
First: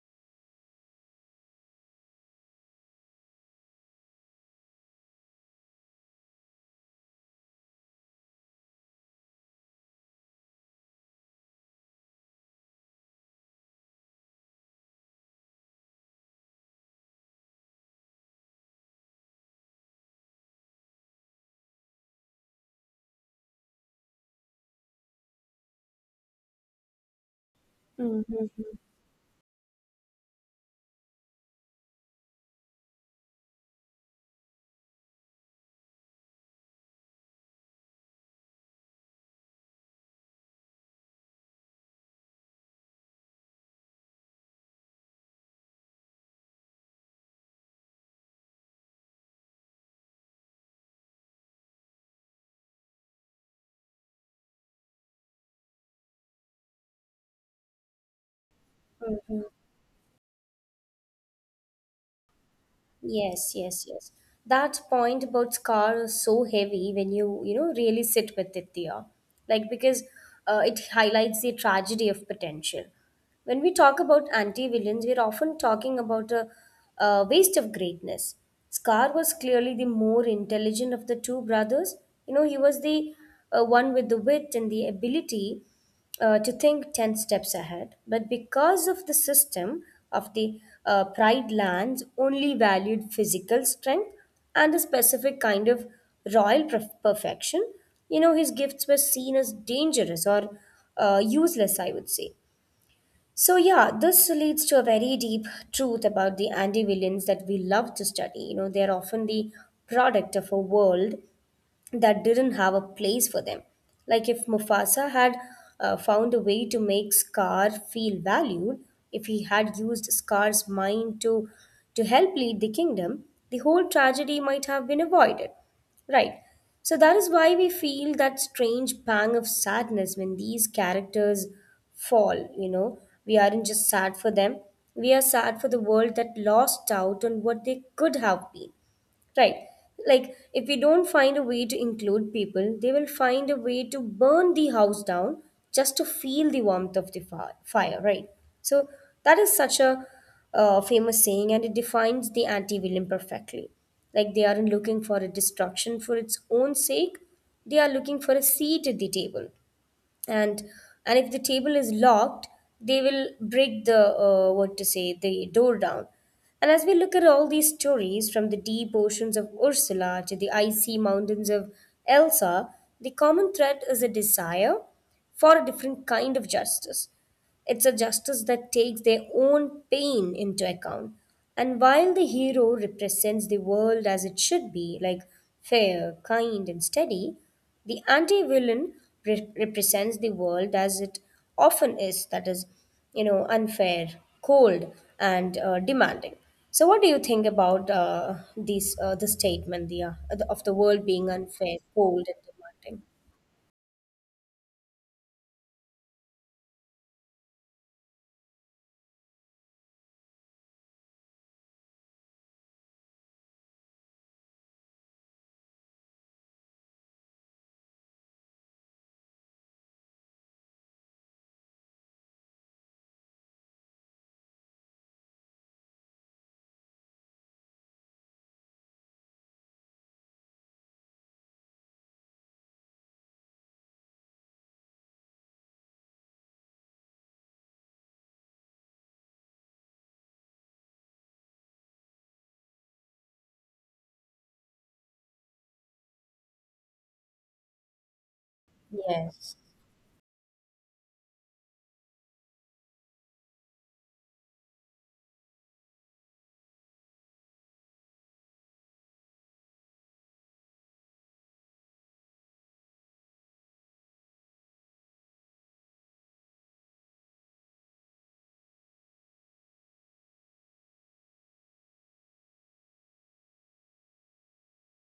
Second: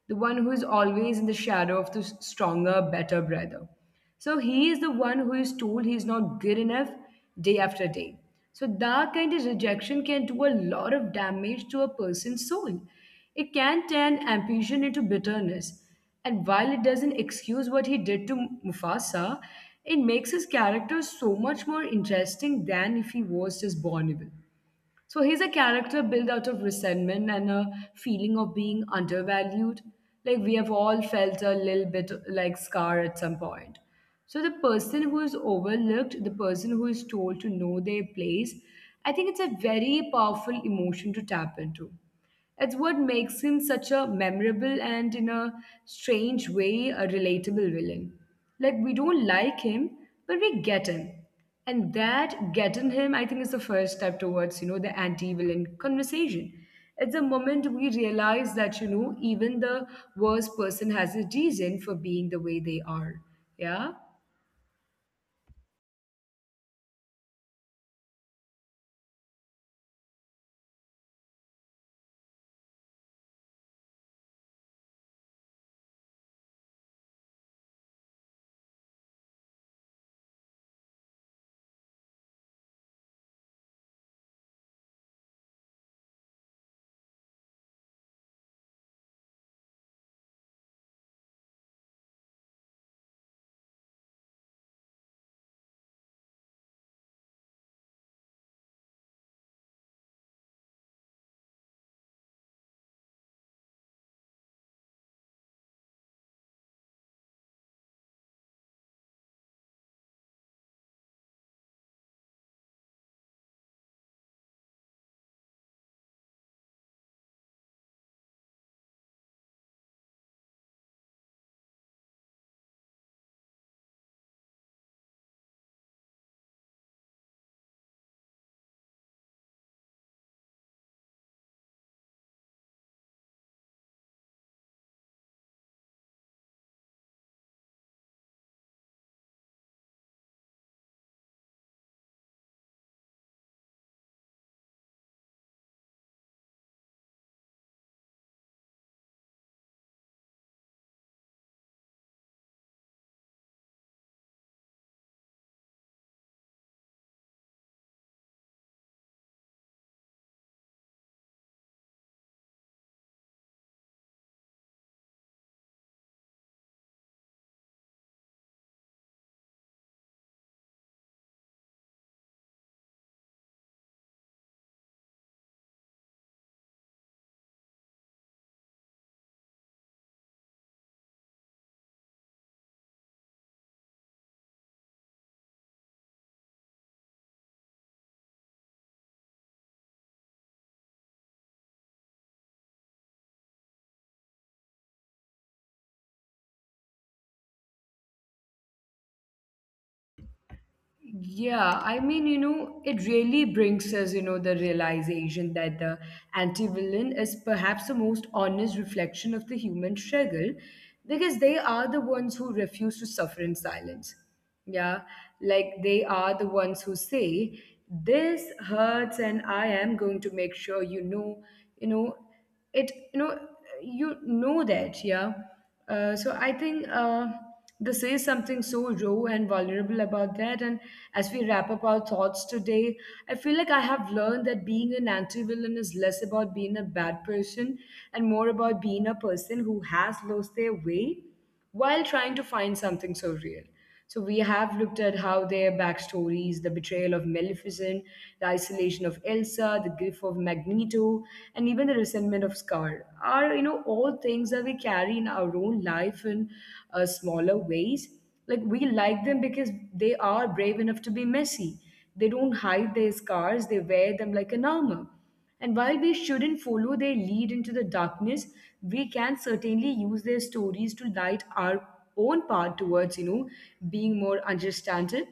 the one who is always in the shadow of the stronger, better brother. So he is the one who is told he is not good enough day after day. So that kind of rejection can do a lot of damage to a person's soul. It can turn ambition into bitterness, and while it doesn't excuse what he did to Mufasa, it makes his character so much more interesting than if he was just born evil. So he's a character built out of resentment and a feeling
Hmm.
of being undervalued. Like, we have all felt a little bit like Scar at some point. So the person who is overlooked, the person who is told to know their place, I think it's a very powerful emotion to tap into. It's what makes him such a memorable and, in a strange way, a relatable villain. Like, we don't like him, but we get him, and that getting him, I think, is the first step towards the anti-villain conversation. It's a moment we realize that even the worst person has a reason for being the way they are.
Yes, yes,
Yeah.
yes. That point about scar is so heavy when you know, really sit with it, Diya. Like, because it highlights the tragedy of potential. When we talk about anti-villains, we're often talking about a waste of greatness. Scar was clearly the more intelligent of the two brothers. You know, he was the one with the wit and the ability, to think 10 steps ahead. But because of the system of the pride lands only valued physical strength and a specific kind of royal perfection, you know, his gifts were seen as dangerous or useless, I would say. So, yeah, this leads to a very deep truth about the anti villains that we love to study. You know, they are often the product of a world that didn't have a place for them. Like, if Mufasa had found a way to make Scar feel valued, if he had used Scar's mind to help lead the kingdom, the whole tragedy might have been avoided. Right. So that is why we feel that strange pang of sadness when these characters fall, you know. We aren't just sad for them, we are sad for the world that lost out on what they could have been. Right. Like, if we don't find a way to include people, they will find a way to burn the house down just to feel the warmth of the fire, right? So, that is such a famous saying, and it defines the anti villain perfectly. Like, they aren't looking for a destruction for its own sake, they are looking for a seat at the table, and and if the table is locked, they will break the what to say the door down. And as we look at all these stories from the deep oceans of Ursula to the icy mountains of Elsa, the common thread is a desire for a different kind of justice. It's a justice that takes their own pain into account. And while the hero represents the world as it should be, like fair, kind, and steady, the anti villain represents the world as it often is, that is, you know, unfair, cold, and demanding. So, what do you think about this, the statement, of the world being unfair,
Yeah, I
cold,
mean,
and
you know,
demanding?
it really brings us, you know, the realization that the anti-villain is perhaps the most honest reflection of the human struggle because they are the ones who refuse to suffer in silence. Yeah, like they are the ones who say, this hurts and I am going to make sure you know it. you that yeah uh, so I think this is something so raw and vulnerable about that. And as we wrap up our thoughts today, I feel like I have learned that being an anti-villain is less about being a bad person and more about being a person who has lost their way while trying to find something so real. So we have looked at how their backstories, the betrayal of Maleficent, the isolation of
Yes,
Elsa, the grief of Magneto, and even the resentment of Scar are, you know, all things that we carry in our own life in smaller ways. Like, we like them because they are brave enough to be messy. They don't hide their scars; they wear them like an armor. And while we shouldn't follow their lead into the darkness, we can certainly use their stories to light our own path towards, you know, being more understanding.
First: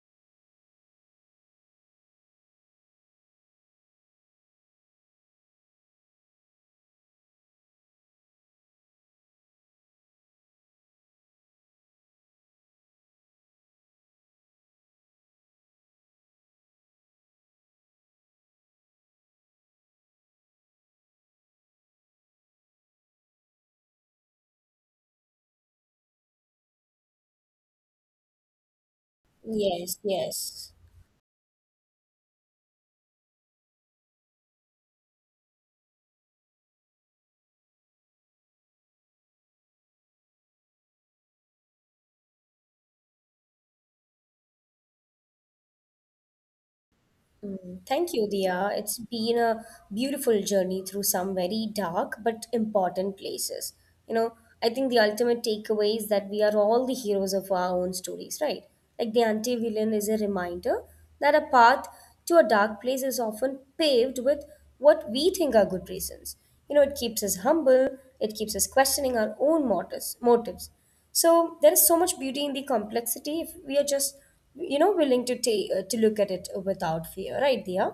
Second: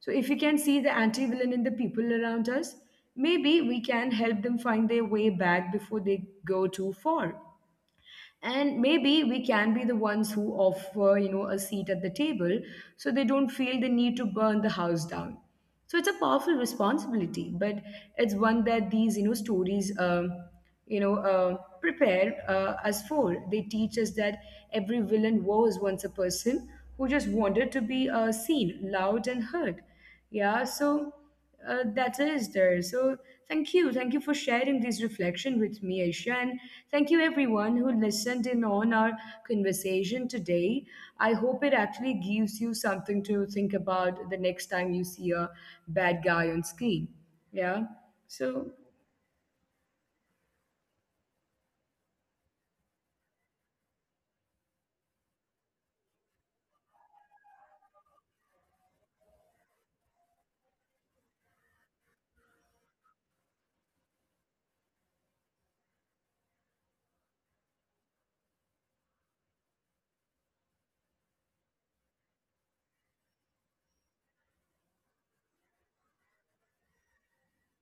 So if we can see the anti-villain in the people around us, maybe we can help them find their way back before they go too far, and maybe we can be the ones who offer, a seat at the table, so they don't feel the need to burn the house down. So it's a powerful responsibility, but it's one that these, stories prepare us for. They teach us that every villain was once a person who just wanted to be seen, loud and
yes,
heard.
yes.
yeah so that is there. So thank you. Thank you for sharing this reflection with me, Aisha. And thank you, everyone who listened in on our conversation today. I hope it actually gives you something to think about the next time you see a bad guy on screen.
Mm, thank
Yeah.
you, Dia. It's
So
been a beautiful journey through some very dark but important places. You know, I think the ultimate takeaway is that we are all the heroes of our own stories, right? Like the anti villain is a reminder that a path to a dark place is often paved with what we think are good reasons. You know, it keeps us humble, it keeps us questioning our own motives, motives, so there is so much beauty in the complexity if we are just, you know, willing to take to look at it without fear, right, Dia?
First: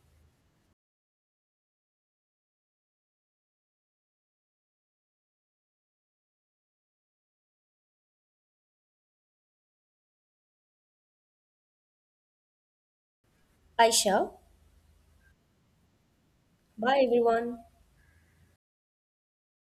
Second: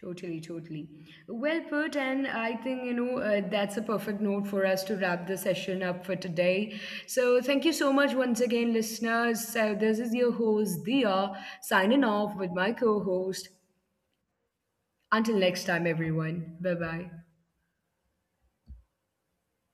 totally, totally. Well put, and I think, that's a perfect note for us to wrap the session up for today. So thank you so much once again, listeners. So this is your host Dia, signing off with my co-host.
Aisha.
Until next time, everyone. Bye
Bye,
bye.
everyone.